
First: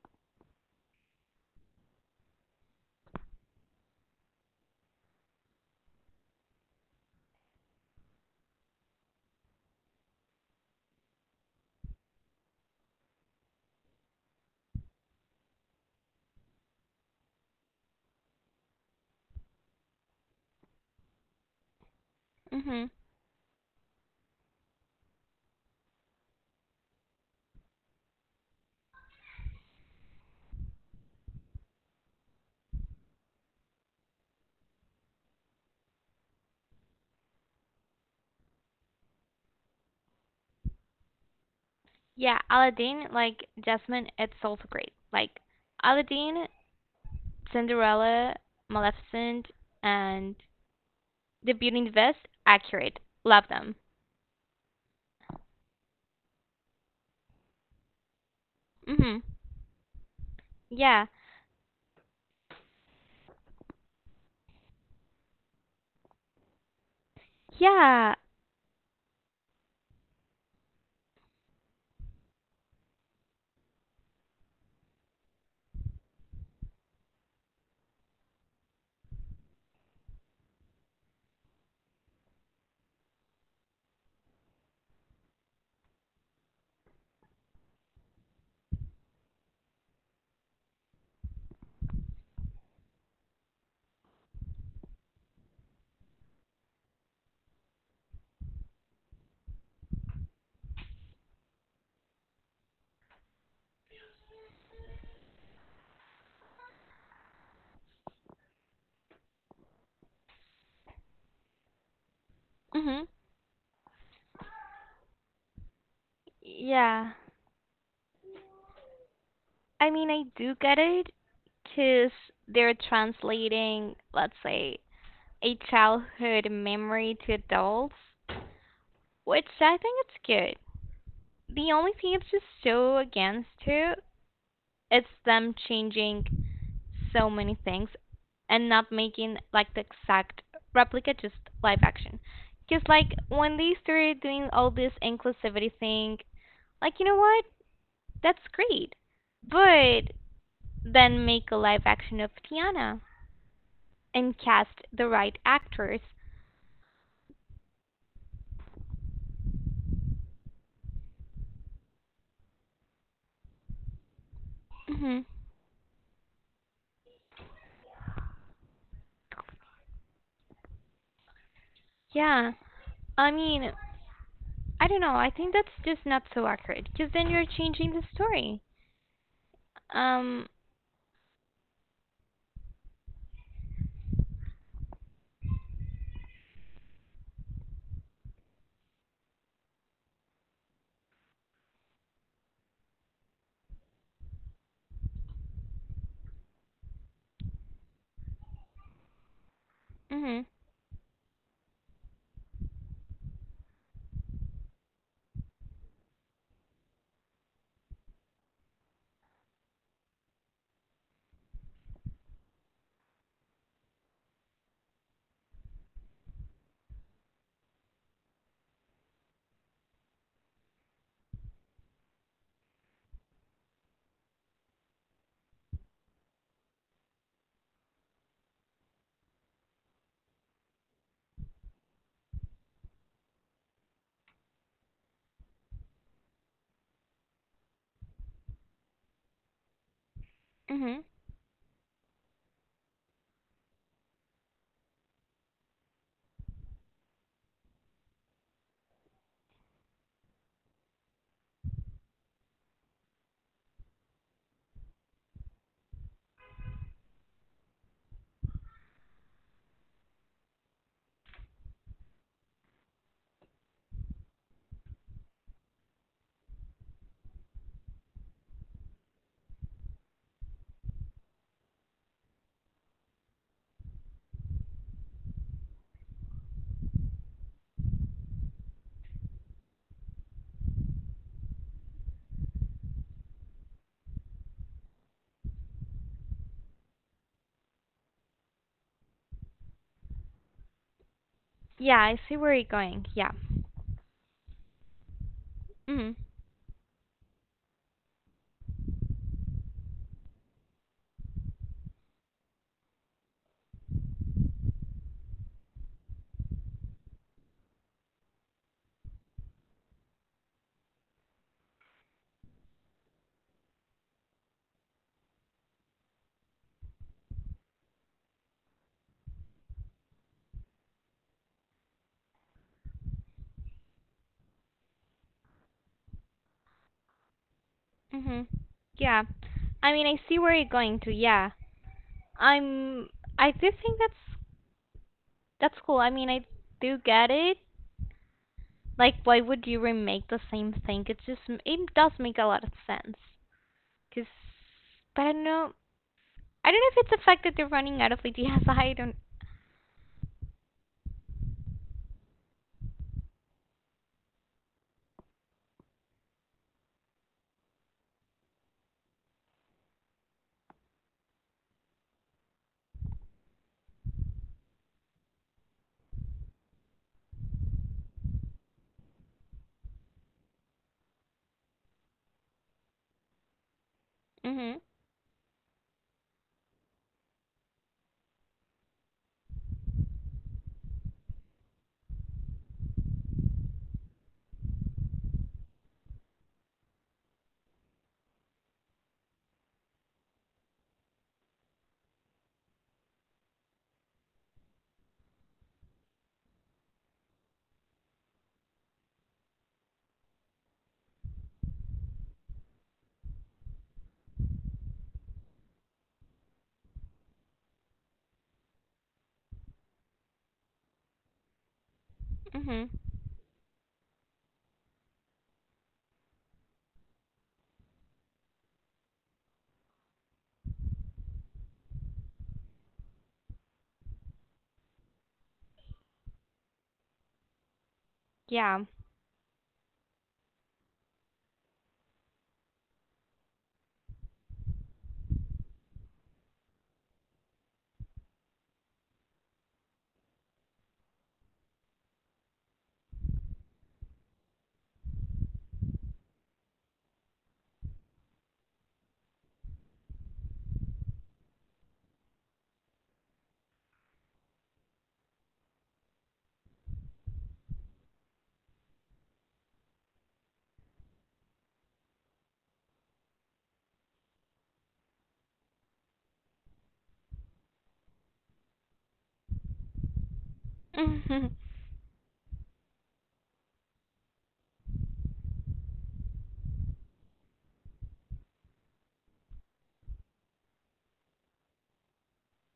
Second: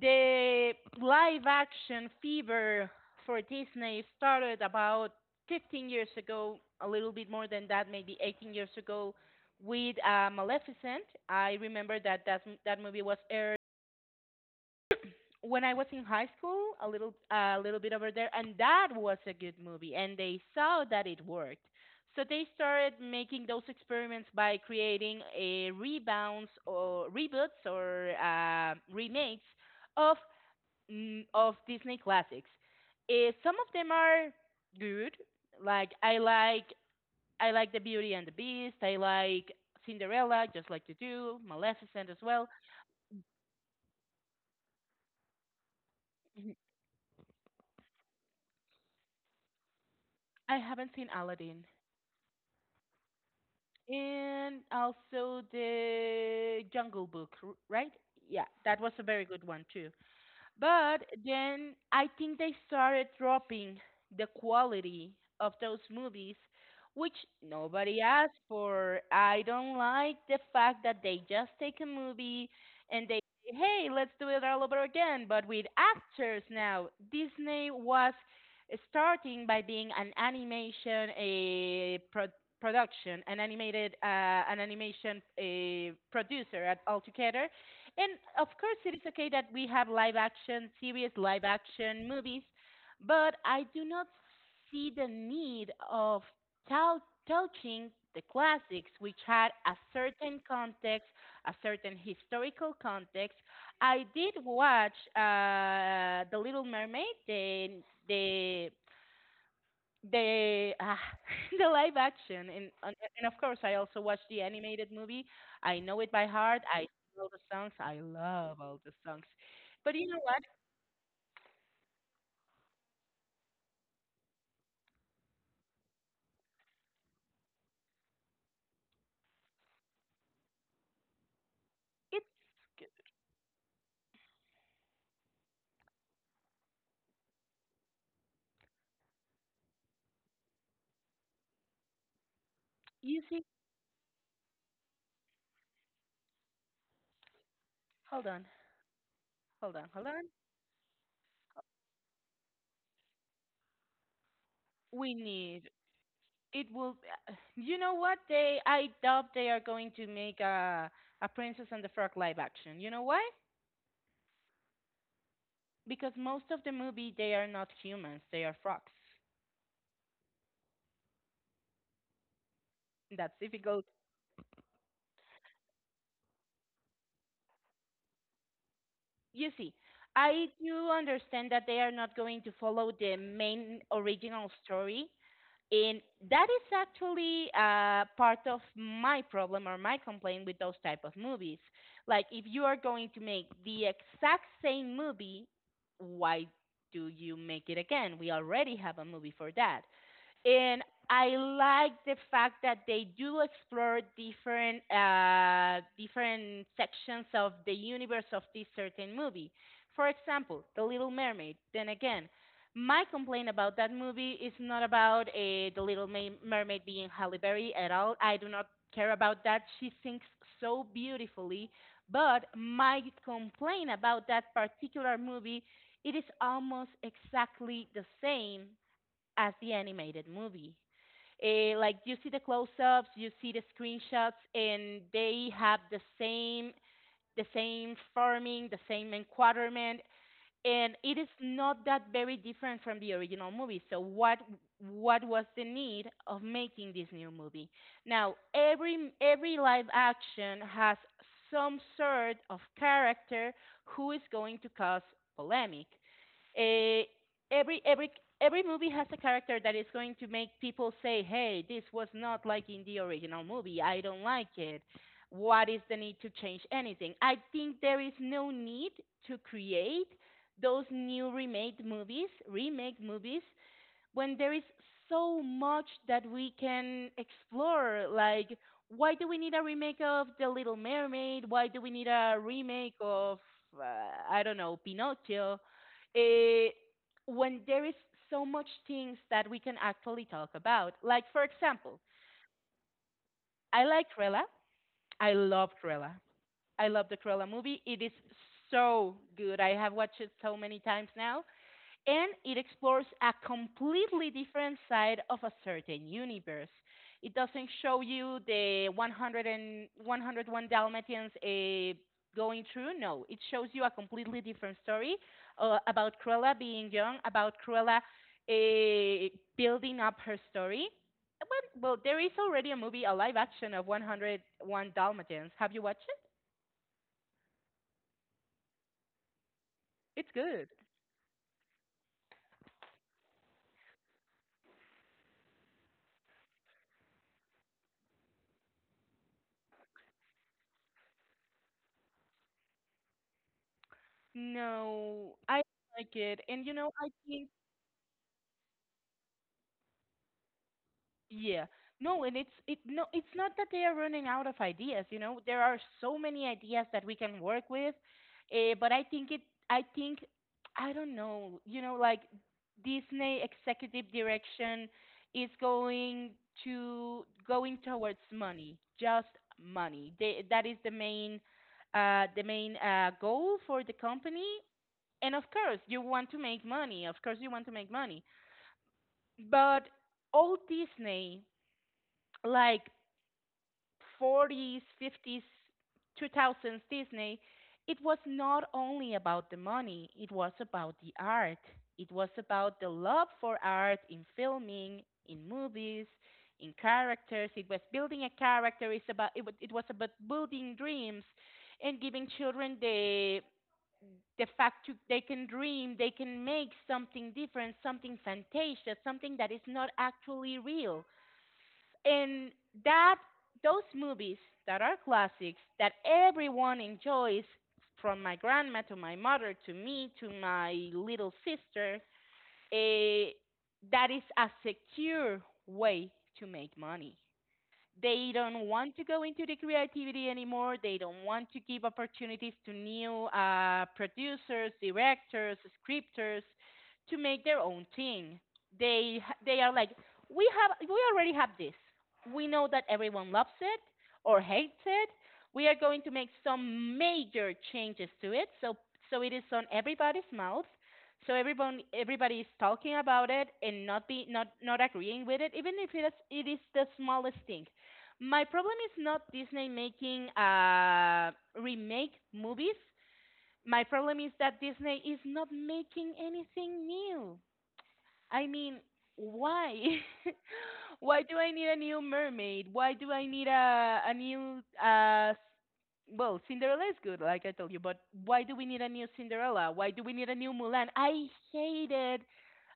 Speaker 1: The live action fever for Disney started about 15 years ago, a little bit more than that, maybe 18 years ago, with Maleficent. I remember that that movie was aired [CLEARS THROAT] when I was in high school, a little bit over there, and that was a good movie, and they saw that it worked. So they
Speaker 2: hmm
Speaker 1: started making those experiments by creating a rebounds, or reboots, or remakes of of Disney classics. Eh, some of them are good. Like I like I like The Beauty and the Beast. I like Cinderella, just like you do. Maleficent as
Speaker 2: yeah,
Speaker 1: well.
Speaker 2: Aladdin, like Jasmine, it's also great. Like Aladdin, Cinderella, Maleficent, and
Speaker 1: I haven't seen
Speaker 2: The
Speaker 1: Aladdin,
Speaker 2: Beauty and the Beast, accurate. Love them.
Speaker 1: and also the Jungle Book, right? Yeah, that was a
Speaker 2: Hmm.
Speaker 1: very good one too. But
Speaker 2: Yeah.
Speaker 1: then I think they started dropping the quality of those movies, which nobody
Speaker 2: Yeah.
Speaker 1: asked for. I don't like the fact that they just take a movie and they say, hey, let's do it all over again, but with actors now. Disney was starting by being an animation a production, an animated, an animation a producer at altogether, and of course, it is okay that we have live action, serious live action movies, but I do not see the need of tal- touching the classics, which had a certain context, a certain historical context. I did watch The Little Mermaid, the the [LAUGHS] the live action,
Speaker 2: Hmm.
Speaker 1: and of course I also watched the animated movie. I know it by heart. I
Speaker 2: Yeah.
Speaker 1: know all the songs. I love all the songs.
Speaker 2: I
Speaker 1: But you
Speaker 2: mean,
Speaker 1: know
Speaker 2: I
Speaker 1: what?
Speaker 2: do get it because they're translating, let's say, a childhood memory to adults, which I think it's the only thing. It's just so against too. It's them changing so many things and not making like the exact replica, just live action. Because like
Speaker 1: You see,
Speaker 2: when they started doing all this inclusivity thing, like you know what,
Speaker 1: hold
Speaker 2: that's
Speaker 1: on,
Speaker 2: great, but
Speaker 1: hold on.
Speaker 2: then make a live action of Tiana and cast the
Speaker 1: We
Speaker 2: right
Speaker 1: need,
Speaker 2: actors.
Speaker 1: it will. You know what? They I doubt they are going to make a Princess and the Frog live action. You know why?
Speaker 2: Hmm.
Speaker 1: Because most of the movie they are not humans. They are frogs.
Speaker 2: Yeah, I
Speaker 1: That's
Speaker 2: mean,
Speaker 1: difficult.
Speaker 2: I don't know. I think that's just not so accurate because then you're changing the story.
Speaker 1: You see,
Speaker 2: Um,
Speaker 1: I do understand that they are not going to follow the main original story, and that is actually part of my problem or my complaint with those type of movies. Like, if you are going to make the exact same movie, why do you make it again? We already have a movie for that,
Speaker 2: mhm.
Speaker 1: and I like the fact that they do explore different different sections of the universe of this certain movie. For example, The Little Mermaid. Then again, my complaint about that movie is not about The Little Mermaid being Halle Berry at all. I do not care about that. She sings so beautifully. But my complaint about that particular movie, it is almost exactly the same as the animated movie. Eh, like you see the close-ups, you see the screenshots, and they have the same farming, the same enquadrant, and
Speaker 2: Mhm.
Speaker 1: it is not that very different from the original movie. So what was the need of making this new movie? Now every live action has some sort of character who is going to cause polemic. Eh, every every every movie has a character that is going to make people say, "Hey, this was not like in the original movie. I don't like it." What is the need to change anything? I think there is no need to create those remake movies, when there is so much that we can explore. Like, why do we need a remake of The Little Mermaid? Why do we need a remake of, uh, I don't know, Pinocchio? Eh, when there is so much things that we can actually talk about. Like, for example,
Speaker 2: Yeah, I see where you're going. Yeah.
Speaker 1: I like Cruella. I love Cruella.
Speaker 2: Mhm.
Speaker 1: I love the Cruella movie. It is so good. I have watched it so many times now, and it explores a completely different side of a certain universe. It doesn't show you the 100 and 101 Dalmatians going through. No, it shows you a completely different story about Cruella being young, about Cruella uh, building up her story. Well, there is already a movie, a live action of 101 Dalmatians. Have you watched it?
Speaker 2: Mhm. Yeah. I mean, I
Speaker 1: It's
Speaker 2: see where you're
Speaker 1: good.
Speaker 2: going to. Yeah. I'm I do think that's cool. I mean, I do get it. Like, why would you remake the same thing? It just it does make a lot of sense. Cause, but I
Speaker 1: No,
Speaker 2: don't
Speaker 1: I
Speaker 2: know.
Speaker 1: like it. And
Speaker 2: I
Speaker 1: you
Speaker 2: don't
Speaker 1: know,
Speaker 2: know if
Speaker 1: I
Speaker 2: it's the fact
Speaker 1: think.
Speaker 2: that they're running out of ideas. [LAUGHS] I don't.
Speaker 1: Yeah. No, and it's it no, it's not that they are running out of ideas, you know. There are so many ideas that we can work with. But I think it. I think I don't know, like Disney executive direction is going towards money, just money. That is the main goal for the company.
Speaker 2: Mhm.
Speaker 1: And of course, you want to make money. Of course you want to make money. But all Disney, like, 40s, 50s, 2000s Disney, it was not only about the money, it was about the art. It was about the love for art in filming, in movies, in characters. It was building a character. It was about building dreams and giving children the fact to, they can dream, they can make something different, something fantastic, something that is not actually real, and
Speaker 2: Mhm.
Speaker 1: that those movies that are classics that everyone enjoys, from my grandma to my mother to me to my little sister, eh, that is a secure way to make money. They don't
Speaker 2: Yeah.
Speaker 1: want to go into the creativity anymore. They don't want to give opportunities to new producers, directors, scripters to make their own thing. They they are like, we have we already have this. We know that everyone loves it or hates it. We are going to make some major changes to it, so it is on everybody's mouth. So everyone everybody is talking about it and not be not not agreeing with it, even if it is the smallest thing. My problem is not Disney making remake movies. My problem is that Disney is not making anything new. I mean, why? [LAUGHS] Why do I
Speaker 2: Mhm. [LAUGHS]
Speaker 1: need a new mermaid? Why do I need a new well, Cinderella is good, like I told you, but why do we need a new Cinderella? Why do we need a new Mulan? Hated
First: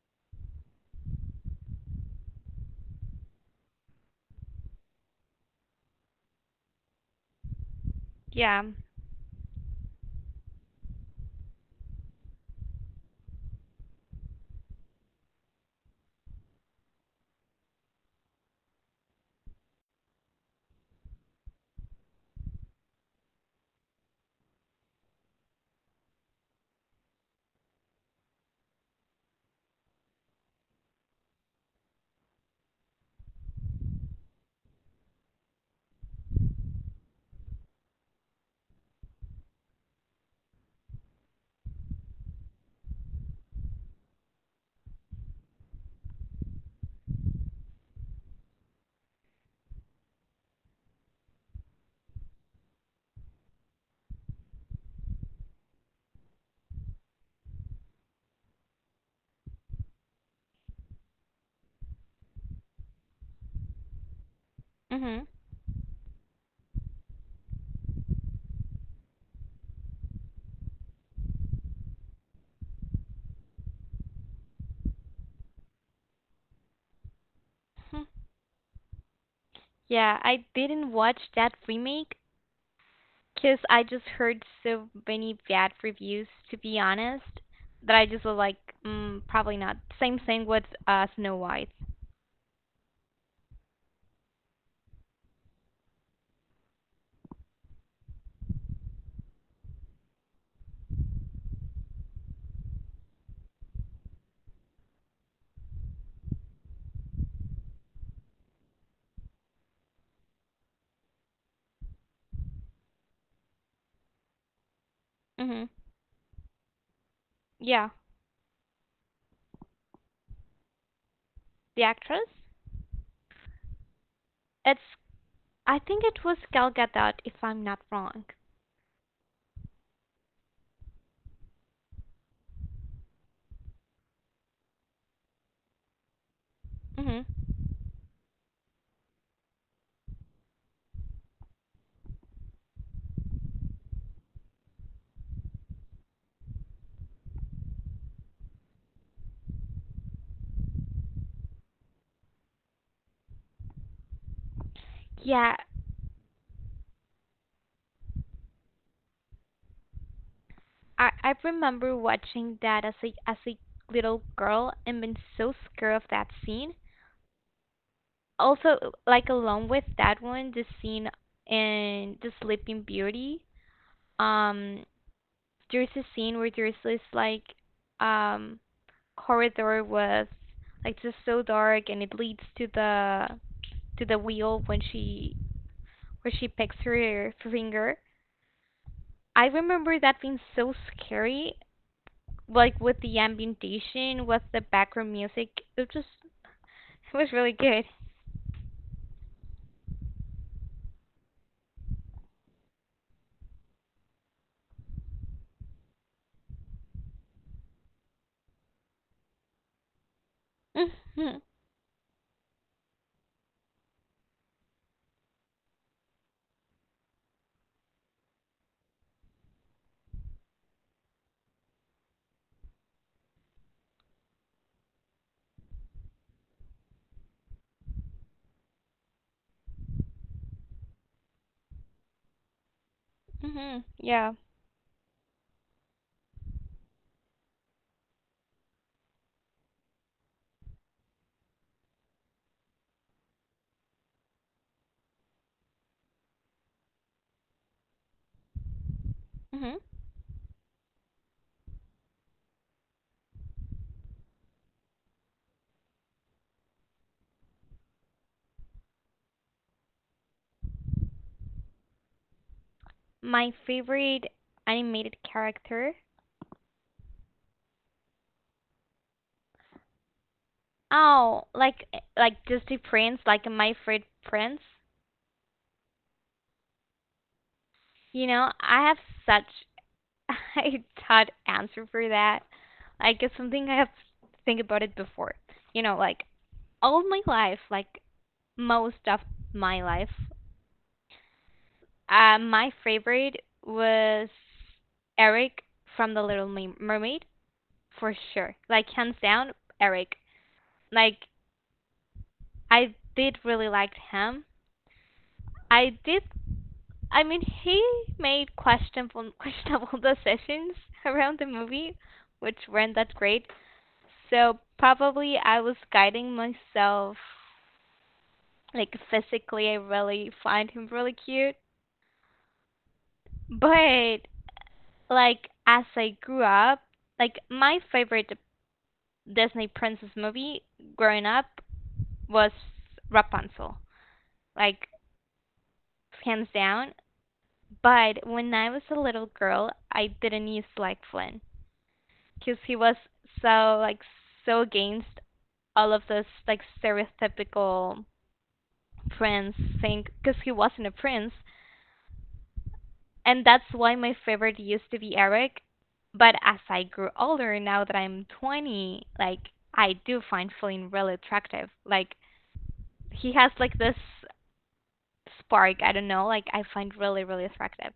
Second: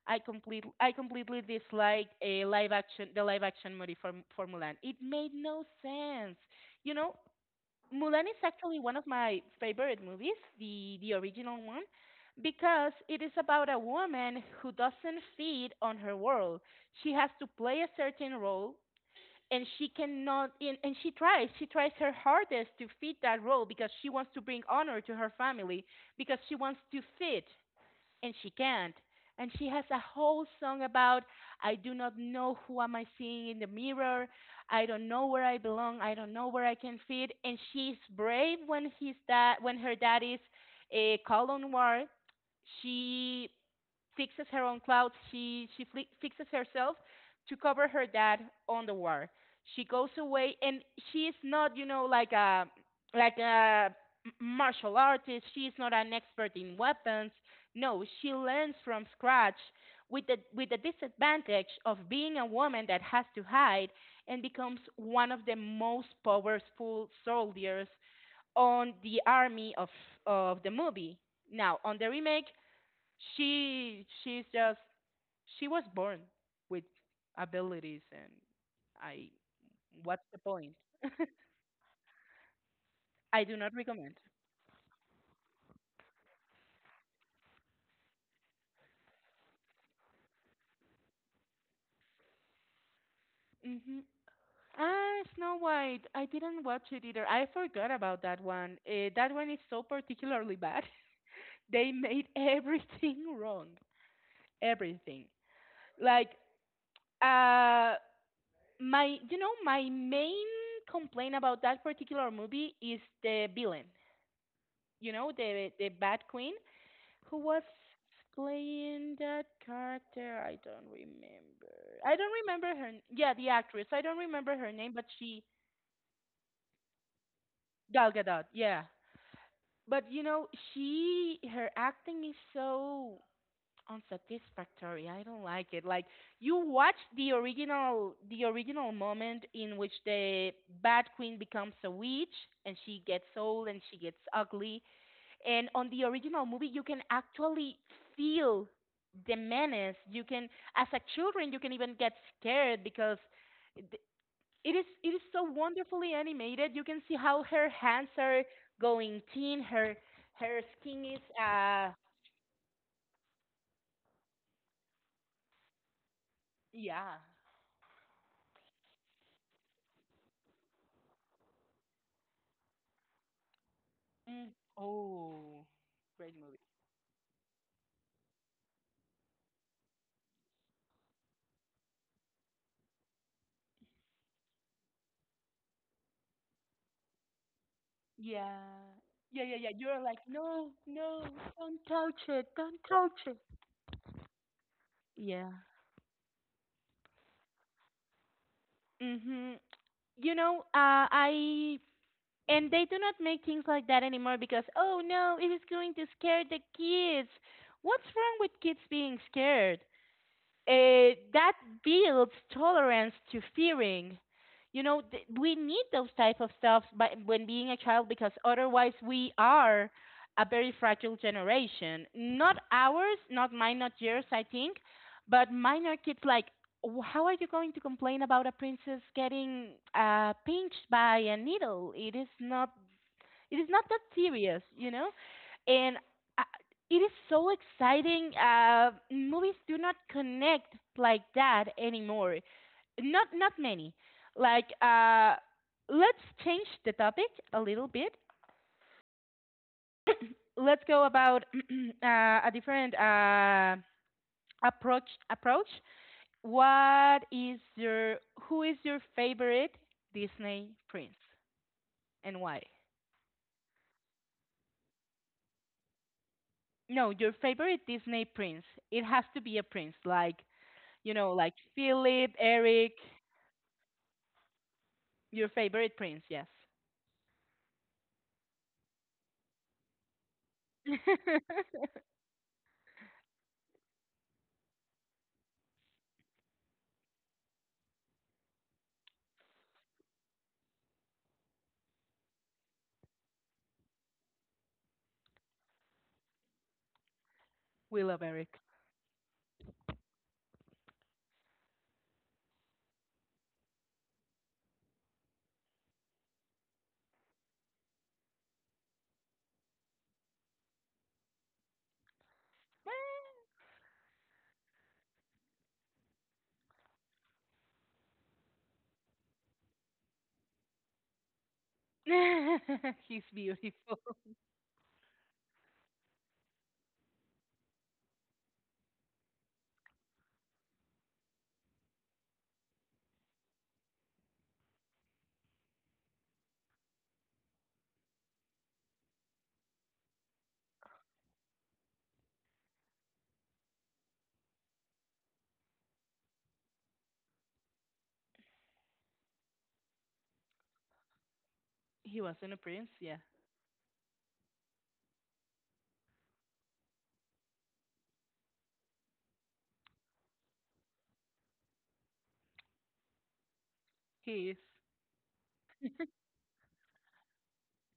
Speaker 1: I completely dislike a live action the live action movie for Mulan. It made no sense. You know, Mulan is
Speaker 2: Yeah.
Speaker 1: actually one of my favorite movies, the original one, because it is about a woman who doesn't fit on her world. She has to play a certain role, and she cannot, and she tries her hardest to fit that role, because she wants to bring honor to her family, because she wants to fit, and she can't. And she has a whole song about, I do not know who am I seeing in the mirror. I don't know where I belong. I don't know where I can fit. And she's brave when his dad when her dad is a colonel war. She fixes her own clothes. She fixes herself to cover her dad on the war. She goes away, and she is not, you know, like a martial artist. She is not an expert in weapons. No, she learns from scratch with the disadvantage of being a woman that has to hide, and becomes
Speaker 2: Mhm.
Speaker 1: one of the most powerful soldiers on the army of the movie. Now, on the remake, she she's just she was born with abilities,
Speaker 2: Hmm.
Speaker 1: and I
Speaker 2: Yeah,
Speaker 1: what's the
Speaker 2: I
Speaker 1: point?
Speaker 2: didn't watch that remake.
Speaker 1: I do
Speaker 2: Because
Speaker 1: not
Speaker 2: I just
Speaker 1: recommend.
Speaker 2: heard so many bad reviews, to be honest, that I just was like, probably not. Same thing with Snow White.
Speaker 1: Hmm. Ah, Snow White. I didn't watch it either. I forgot about that one. That one is so particularly bad. [LAUGHS] They made everything [LAUGHS] wrong. Everything. Like, uh my you know my main complaint about that particular movie is the villain. You know,
Speaker 2: Hmm.
Speaker 1: the bad queen. Who was
Speaker 2: Yeah,
Speaker 1: playing that character? I don't remember.
Speaker 2: the
Speaker 1: I
Speaker 2: actress.
Speaker 1: don't remember her. Yeah, the actress. I don't remember her
Speaker 2: It's
Speaker 1: name, but she
Speaker 2: I think it was Gal Gadot, if I'm not
Speaker 1: Gal
Speaker 2: wrong.
Speaker 1: Gadot. Yeah, but she her acting is so unsatisfactory. I don't like it. Like, you watch
Speaker 2: Hmm.
Speaker 1: the original moment in which the bad queen becomes a witch and she gets old and she gets ugly. And on the original movie, you can actually feel the menace. You can, as a children, you can even get scared, because th- it is so
Speaker 2: Yeah,
Speaker 1: wonderfully animated. You can see how her hands are going thin. Her skin
Speaker 2: I
Speaker 1: is,
Speaker 2: I remember watching that as a little girl and been so scared of that scene.
Speaker 1: yeah.
Speaker 2: Also, like along with that one, the scene in The Sleeping Beauty.
Speaker 1: Mm.
Speaker 2: Um,
Speaker 1: Oh,
Speaker 2: there's a
Speaker 1: great
Speaker 2: scene where
Speaker 1: movie.
Speaker 2: there's this like um corridor with like just so dark and it leads to the wheel when she where she picks her finger.
Speaker 1: Yeah. Yeah,
Speaker 2: I
Speaker 1: yeah, yeah. You're
Speaker 2: remember
Speaker 1: like,
Speaker 2: that being
Speaker 1: no,
Speaker 2: so
Speaker 1: no,
Speaker 2: scary,
Speaker 1: don't touch it, don't
Speaker 2: like with the
Speaker 1: touch it.
Speaker 2: ambientation, with the background
Speaker 1: Yeah.
Speaker 2: music. It just it was really good.
Speaker 1: Mhm. You know, I and they do not make things like that anymore, because oh no, it is going to scare the kids. What's wrong with kids being scared? Uh,
Speaker 2: Mhm.
Speaker 1: that builds tolerance to fearing. We need those type of stuff by, when being a child, because otherwise we are a very fragile generation. Not ours, not mine, not yours, I think, but mine are kids like, "How are you going to complain about a princess getting pinched by a needle? It is not
Speaker 2: Mhm.
Speaker 1: that
Speaker 2: Yeah.
Speaker 1: serious, you know?" And uh, it is so exciting. Movies do not connect like that anymore. Not many. Like, let's change the topic a little bit. [COUGHS]
Speaker 2: Mhm.
Speaker 1: [CLEARS THROAT] Let's go about [COUGHS] [CLEARS THROAT] a different approach. Approach. What is your who is your favorite Disney prince and why?
Speaker 2: My favorite animated character.
Speaker 1: No, your favorite Disney prince. It has to be a prince, like, you know,
Speaker 2: Oh,
Speaker 1: like Philip,
Speaker 2: like Disney
Speaker 1: Eric,
Speaker 2: Prince, like my favorite Prince.
Speaker 1: your favorite prince, yes.
Speaker 2: You know, I have such [LAUGHS] a tad
Speaker 1: [LAUGHS]
Speaker 2: answer for that. Like it's something I have think about it before. You know, like all my life, like most of my life, my favorite was Eric from The Little Mermaid
Speaker 1: We
Speaker 2: for
Speaker 1: love
Speaker 2: sure.
Speaker 1: Eric.
Speaker 2: Like hands down, Eric. Like I did really like him. I did I mean, he made questionable [LAUGHS] decisions around the movie, which weren't that great. So probably I was guiding myself. Like physically, I really find him really cute.
Speaker 1: [LAUGHS] He's beautiful.
Speaker 2: But like as I grew up, like my favorite Disney princess movie growing up was Rapunzel. Like hands down. But when I was a little girl, I didn't used to like Flynn. Because he was so like so against all of this like stereotypical prince thing, because he wasn't a prince,
Speaker 1: He wasn't a prince, yeah.
Speaker 2: and that's why my favorite used to be Eric. But as I grew older, now that I'm 20, like I do find Flynn really attractive. Like he has like this
Speaker 1: He is.
Speaker 2: spark, I don't know, like I find really really attractive.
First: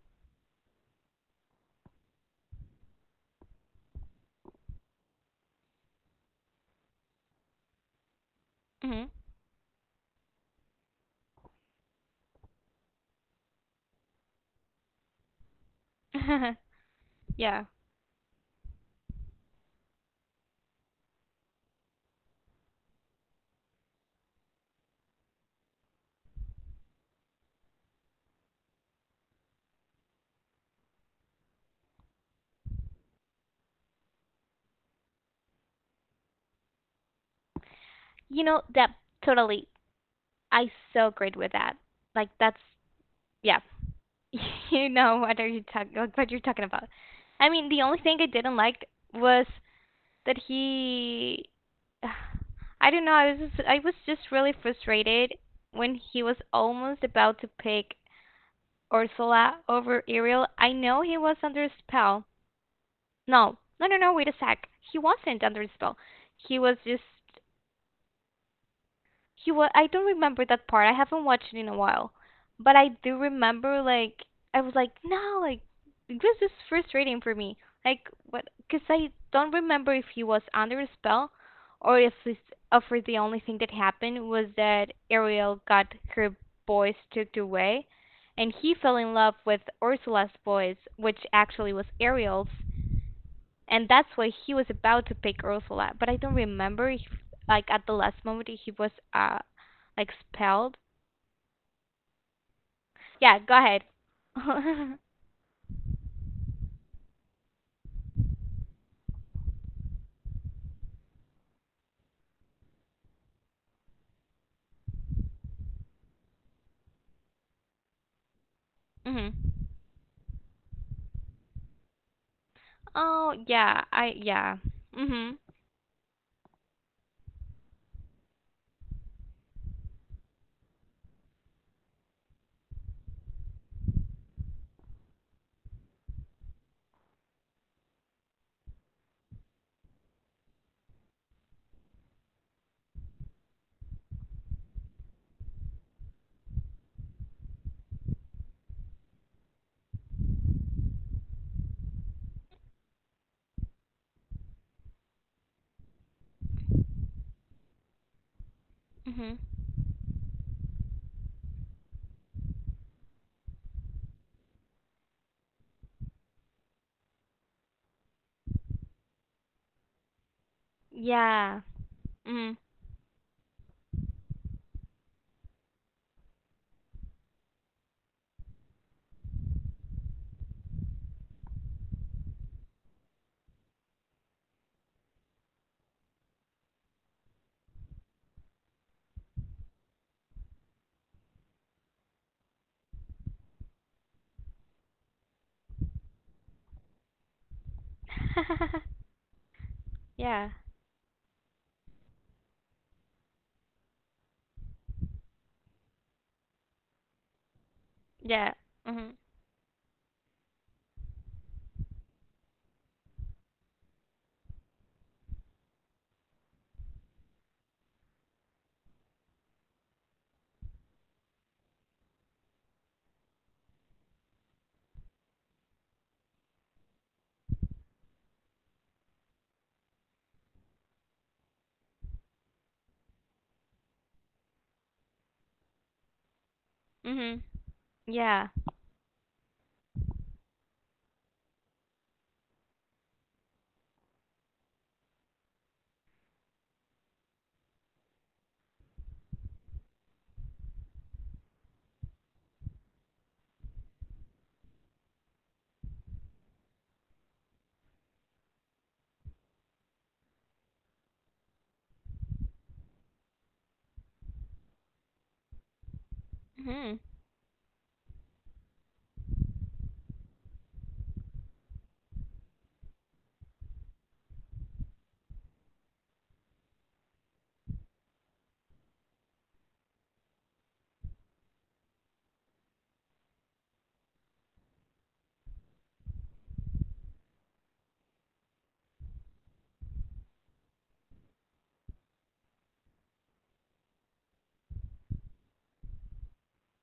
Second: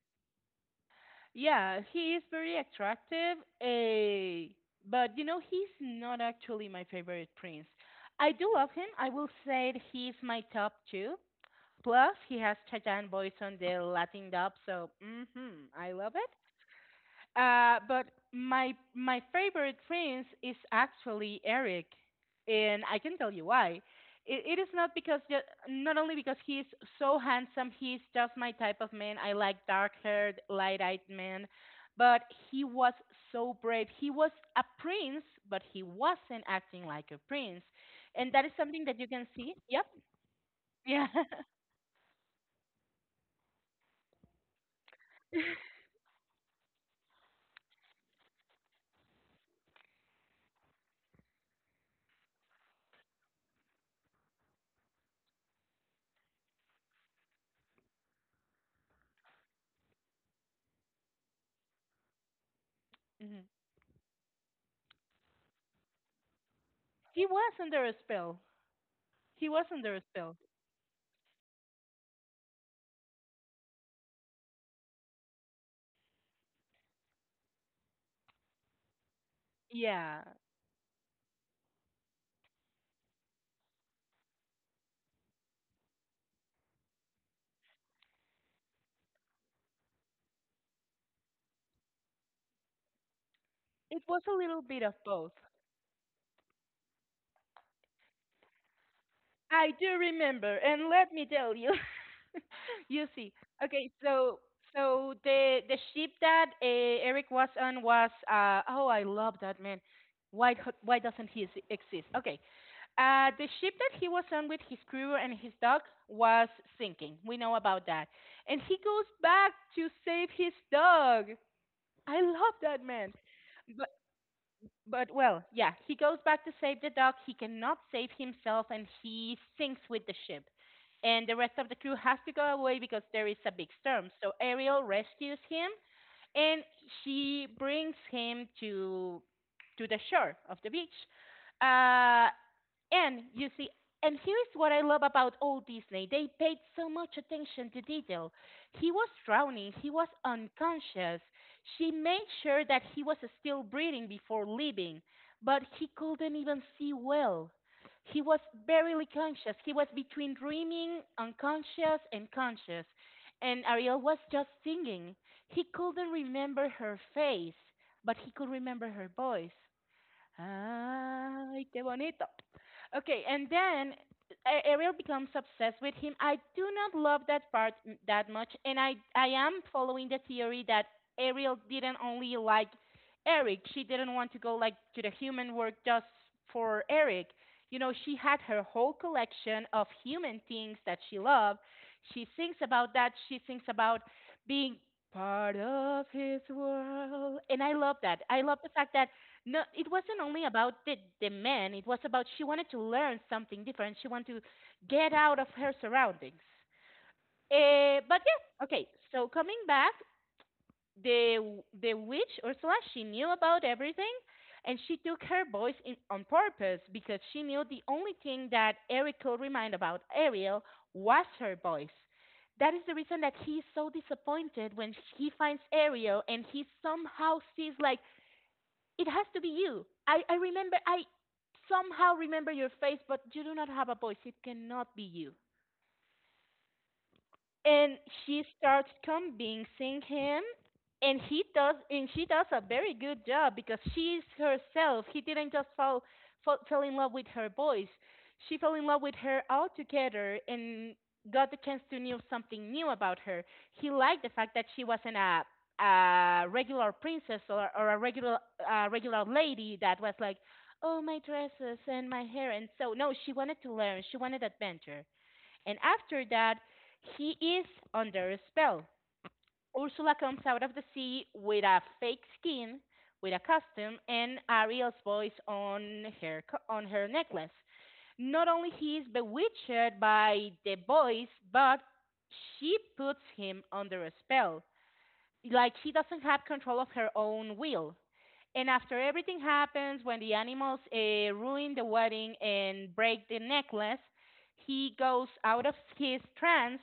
Speaker 1: Yeah, he is very attractive. But he's not actually my favorite prince. I do love him.
Speaker 2: Mm-hmm.
Speaker 1: I will say that he's my top two. Plus, he has Chayanne voice on the Latin dub, so mm-hmm, I love it.
Speaker 2: [LAUGHS] yeah,
Speaker 1: But my favorite prince is actually Eric, and I can tell you why. It is not because not only because he's so handsome, he's just my type of man. I like dark-haired, light-eyed men, but he was so brave. He was a prince, but he wasn't acting like a prince, and
Speaker 2: you
Speaker 1: that is
Speaker 2: know
Speaker 1: something
Speaker 2: that,
Speaker 1: that you can see.
Speaker 2: totally,
Speaker 1: Yep,
Speaker 2: I
Speaker 1: [LAUGHS]
Speaker 2: so
Speaker 1: yeah.
Speaker 2: agree with that. Like that's yeah. [LAUGHS] You know what are you talking like what you're talking about. I mean, the only thing I didn't like was that he [SIGHS] I don't know, I was just really frustrated when he was almost about to pick Ursula over Ariel. I know he was under a spell.
Speaker 1: Mhm.
Speaker 2: No. No, no, no, wait a sec. He wasn't under a spell. He was just
Speaker 1: He was under a spell. He
Speaker 2: He
Speaker 1: was
Speaker 2: was. I
Speaker 1: under a
Speaker 2: don't
Speaker 1: spell.
Speaker 2: remember that part. I haven't watched it in a while, but I do remember like I was like, no, like it was just frustrating for me. Like what? Because I don't remember if
Speaker 1: Yeah.
Speaker 2: he was under a spell, or if this, if the only thing that happened was that Ariel got her boys took away, and he fell in love with Ursula's boys, which actually was Ariel's, and
Speaker 1: It
Speaker 2: that's
Speaker 1: was a
Speaker 2: why he
Speaker 1: little
Speaker 2: was
Speaker 1: bit of
Speaker 2: about to
Speaker 1: both.
Speaker 2: pick Ursula. But I don't remember if, like, at the last moment he was
Speaker 1: I do
Speaker 2: like
Speaker 1: remember,
Speaker 2: expelled.
Speaker 1: and let me tell you, [LAUGHS] you see.
Speaker 2: Yeah, go ahead.
Speaker 1: Okay, so
Speaker 2: [LAUGHS]
Speaker 1: the ship that Eric was on was, oh, I love that man. Why why doesn't he exist? Okay, the ship that he was on with his crew and his dog was sinking. We know about that, and he goes
Speaker 2: Mhm.
Speaker 1: back to save his dog. I love that man.
Speaker 2: Oh yeah, I yeah.
Speaker 1: But
Speaker 2: Mhm.
Speaker 1: well, yeah, he goes back to save the dog. He cannot save himself, and he sinks with the ship. And the rest of the crew has to go away because there is a big storm. So Ariel rescues him, and she brings him to the shore of the beach. Uh, and you see, and here's what I love about old Disney. They paid so much attention to detail. He was drowning, he was unconscious. She made sure that he was still breathing before leaving, but he couldn't even see well. He was barely
Speaker 2: Mhm.
Speaker 1: conscious. He was between dreaming, unconscious, and conscious. And Ariel was just singing. He couldn't remember her face, but he could remember her voice.
Speaker 2: Yeah.
Speaker 1: Ay, qué bonito.
Speaker 2: Mhm.
Speaker 1: Okay, and then Ariel becomes obsessed with him. I do not love that part that much, and I am following the theory that Ariel didn't only like Eric. She didn't want to go, like, to the human world just for Eric. She had her whole collection of human things that she loved. She thinks about that. She thinks about being part of his world, and I love that. I love the fact
Speaker 2: [LAUGHS]
Speaker 1: that no, it wasn't only
Speaker 2: yeah.
Speaker 1: about the man. It was about she wanted to learn something different. She wanted to get out of her surroundings. But
Speaker 2: Yeah.
Speaker 1: yeah, okay.
Speaker 2: Mhm.
Speaker 1: So coming back, the witch Ursula, she knew about everything, and she took her voice on purpose, because she knew the only thing that Eric could remind about Ariel was her voice. That is the reason that he's so disappointed when he finds Ariel and he somehow sees, like, it has to be you. I remember, I somehow remember your face, but you do not have a voice. It cannot be you.
Speaker 2: Mhm.
Speaker 1: And she
Speaker 2: Yeah.
Speaker 1: starts convincing him, and he does, and she does a very good job because she is herself. He didn't just fall, fall fell in love with her voice. She fell in love with her altogether and got the chance to know something new about her. He liked the fact that she wasn't a regular princess or a regular lady that was like oh my dresses and my hair and so no, she wanted to learn, she wanted adventure. And after that,
Speaker 2: Mhm.
Speaker 1: he is under a spell. Ursula comes out of the sea with a fake skin, with a costume, and Ariel's voice on her necklace. Not only he is bewitched by the voice, but she puts him under a spell. Like she doesn't have control of her own will. And after everything happens, when the animals ruin the wedding and break the necklace, he goes out of his trance,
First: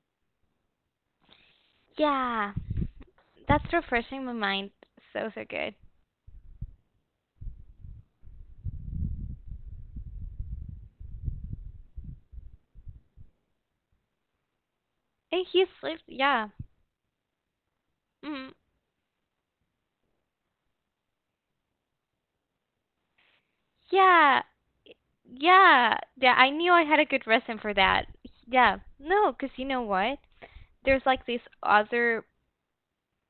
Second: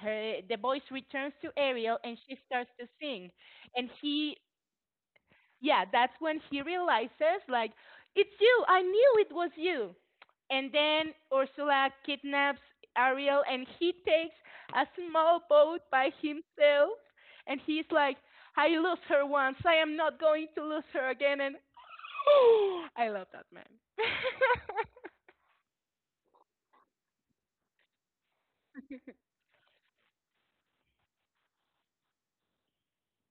Speaker 1: her the voice returns to Ariel and she
Speaker 2: Yeah.
Speaker 1: starts to sing.
Speaker 2: That's
Speaker 1: And
Speaker 2: refreshing my
Speaker 1: he
Speaker 2: mind. So so good.
Speaker 1: yeah, that's when he realizes like it's you. I knew it was you. And then Ursula kidnaps Ariel and he takes a small
Speaker 2: And he
Speaker 1: boat
Speaker 2: sleeps.
Speaker 1: by
Speaker 2: Yeah.
Speaker 1: himself and he's like
Speaker 2: Mhm.
Speaker 1: I lost her once. I am not going to lose her again. And [GASPS] I love that man.
Speaker 2: Yeah,
Speaker 1: [LAUGHS]
Speaker 2: yeah, yeah. I knew I had a good reason for that. Yeah, no, because you know what? There's like these other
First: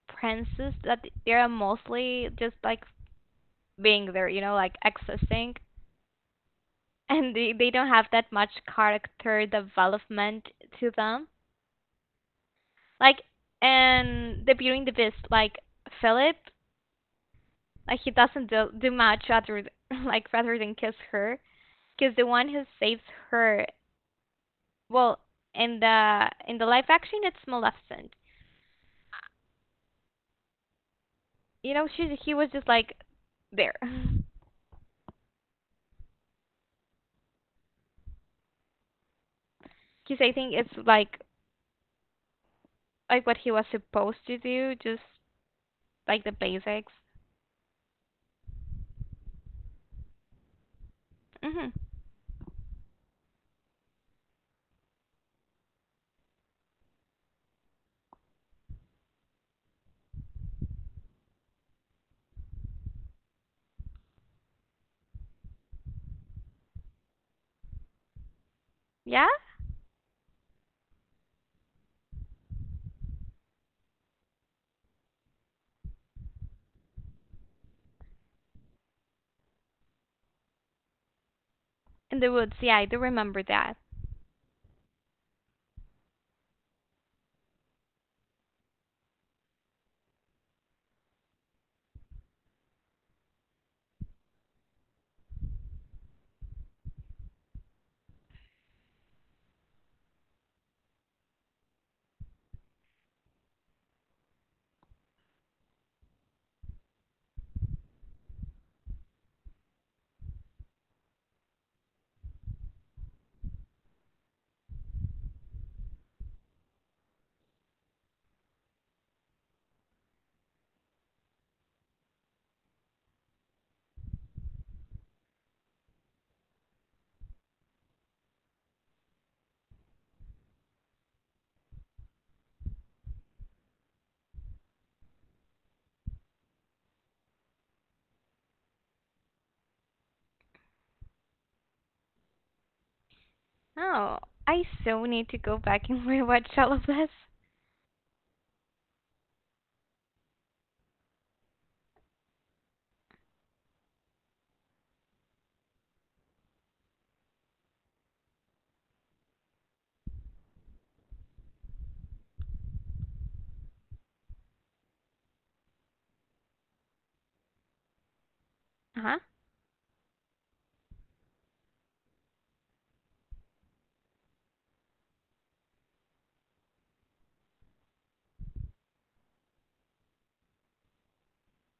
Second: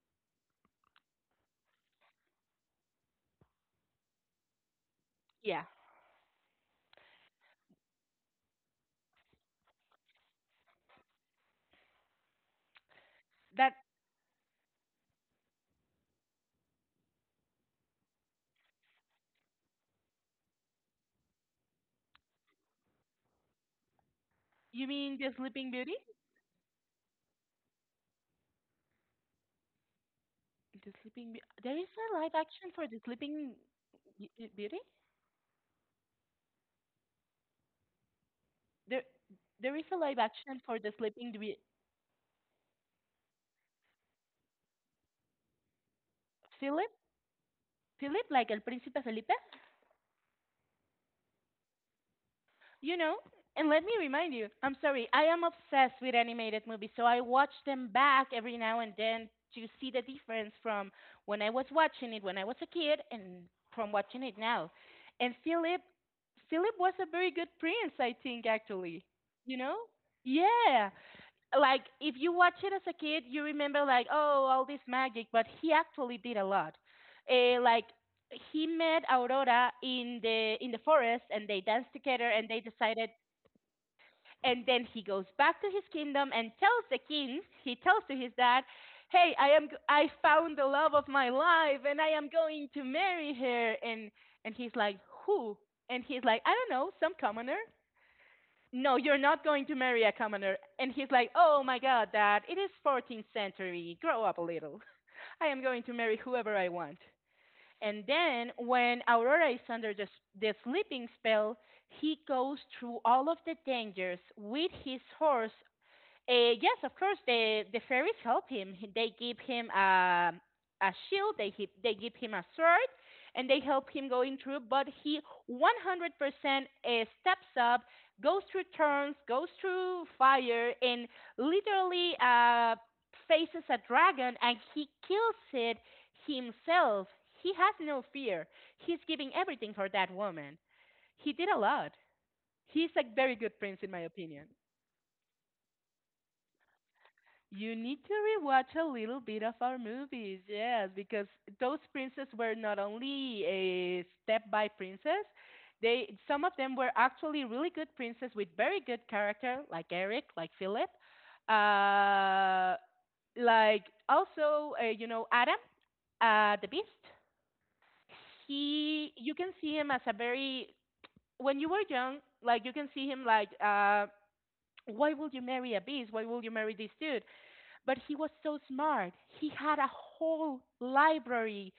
Speaker 2: princes that they are mostly just like being there, you know, like existing.
Speaker 1: Yeah.
Speaker 2: [LAUGHS] And they don't have that much character development to them. Like,
Speaker 1: That
Speaker 2: and the Beauty and the Beast, like Philip, like he doesn't do much other [LAUGHS] like rather than kiss her, because the one who saves her.
Speaker 1: you mean
Speaker 2: Well,
Speaker 1: the Sleeping Beauty?
Speaker 2: in the live action, it's Maleficent.
Speaker 1: The Sleeping Beauty.
Speaker 2: You
Speaker 1: There
Speaker 2: know,
Speaker 1: is
Speaker 2: she
Speaker 1: a
Speaker 2: he
Speaker 1: live
Speaker 2: was just
Speaker 1: action for
Speaker 2: like
Speaker 1: the Sleeping
Speaker 2: there, [LAUGHS] because
Speaker 1: Beauty. There, there is a live
Speaker 2: I think
Speaker 1: action
Speaker 2: it's
Speaker 1: for the
Speaker 2: like
Speaker 1: Sleeping Beauty.
Speaker 2: what he was supposed to do, just like the
Speaker 1: Philip,
Speaker 2: basics.
Speaker 1: Philip, like El Príncipe Felipe,
Speaker 2: Hmm.
Speaker 1: you know. And let me remind you, I'm sorry, I am obsessed with animated movies, so I watch them back every now and then to see the difference from when I was watching it when I was a kid and from watching it now. And Philip was a very good prince, I think, actually.
Speaker 2: Yeah,
Speaker 1: You know? Yeah. Like if you watch it as a kid, you remember like oh all this magic, but he actually did a lot. Like he met Aurora in the forest and they danced
Speaker 2: in
Speaker 1: together
Speaker 2: the
Speaker 1: and
Speaker 2: woods.
Speaker 1: they
Speaker 2: Yeah, I do
Speaker 1: decided,
Speaker 2: remember that.
Speaker 1: and then he goes back to his kingdom and tells the king, he tells to his dad, hey, I found the love of my life and I am going to marry her. And he's like who, and he's like I don't know, some commoner. No, you're not going to marry a commoner. And he's like, oh my god, dad, it is 14th century. Grow up a little. [LAUGHS] I am going to marry whoever I want. And then when Aurora is under the sleeping spell, he goes through all of the dangers with his horse. Yes, of course. The fairies help him. They give him a shield. They give him a sword, and they help him going through. But he 100% steps up, goes through turns, goes through fire, and literally faces a dragon, and he kills it himself. He has no fear. He's giving everything for that woman. He did a lot. He's a very good prince, in my
Speaker 2: Oh,
Speaker 1: opinion.
Speaker 2: I so need to go back [LAUGHS] and rewatch all of this.
Speaker 1: You need to rewatch a little bit of our movies, yes, because those princes were not only a step by princess, they some of them were actually really good princes with very good character, like Eric, like Philip, uh, like also you know Adam, the Beast. He,
Speaker 2: Huh?
Speaker 1: you can see him as a very when you were young, like you can see him like why would you marry a beast? Why will you marry this dude? But he was so smart. He had a whole library.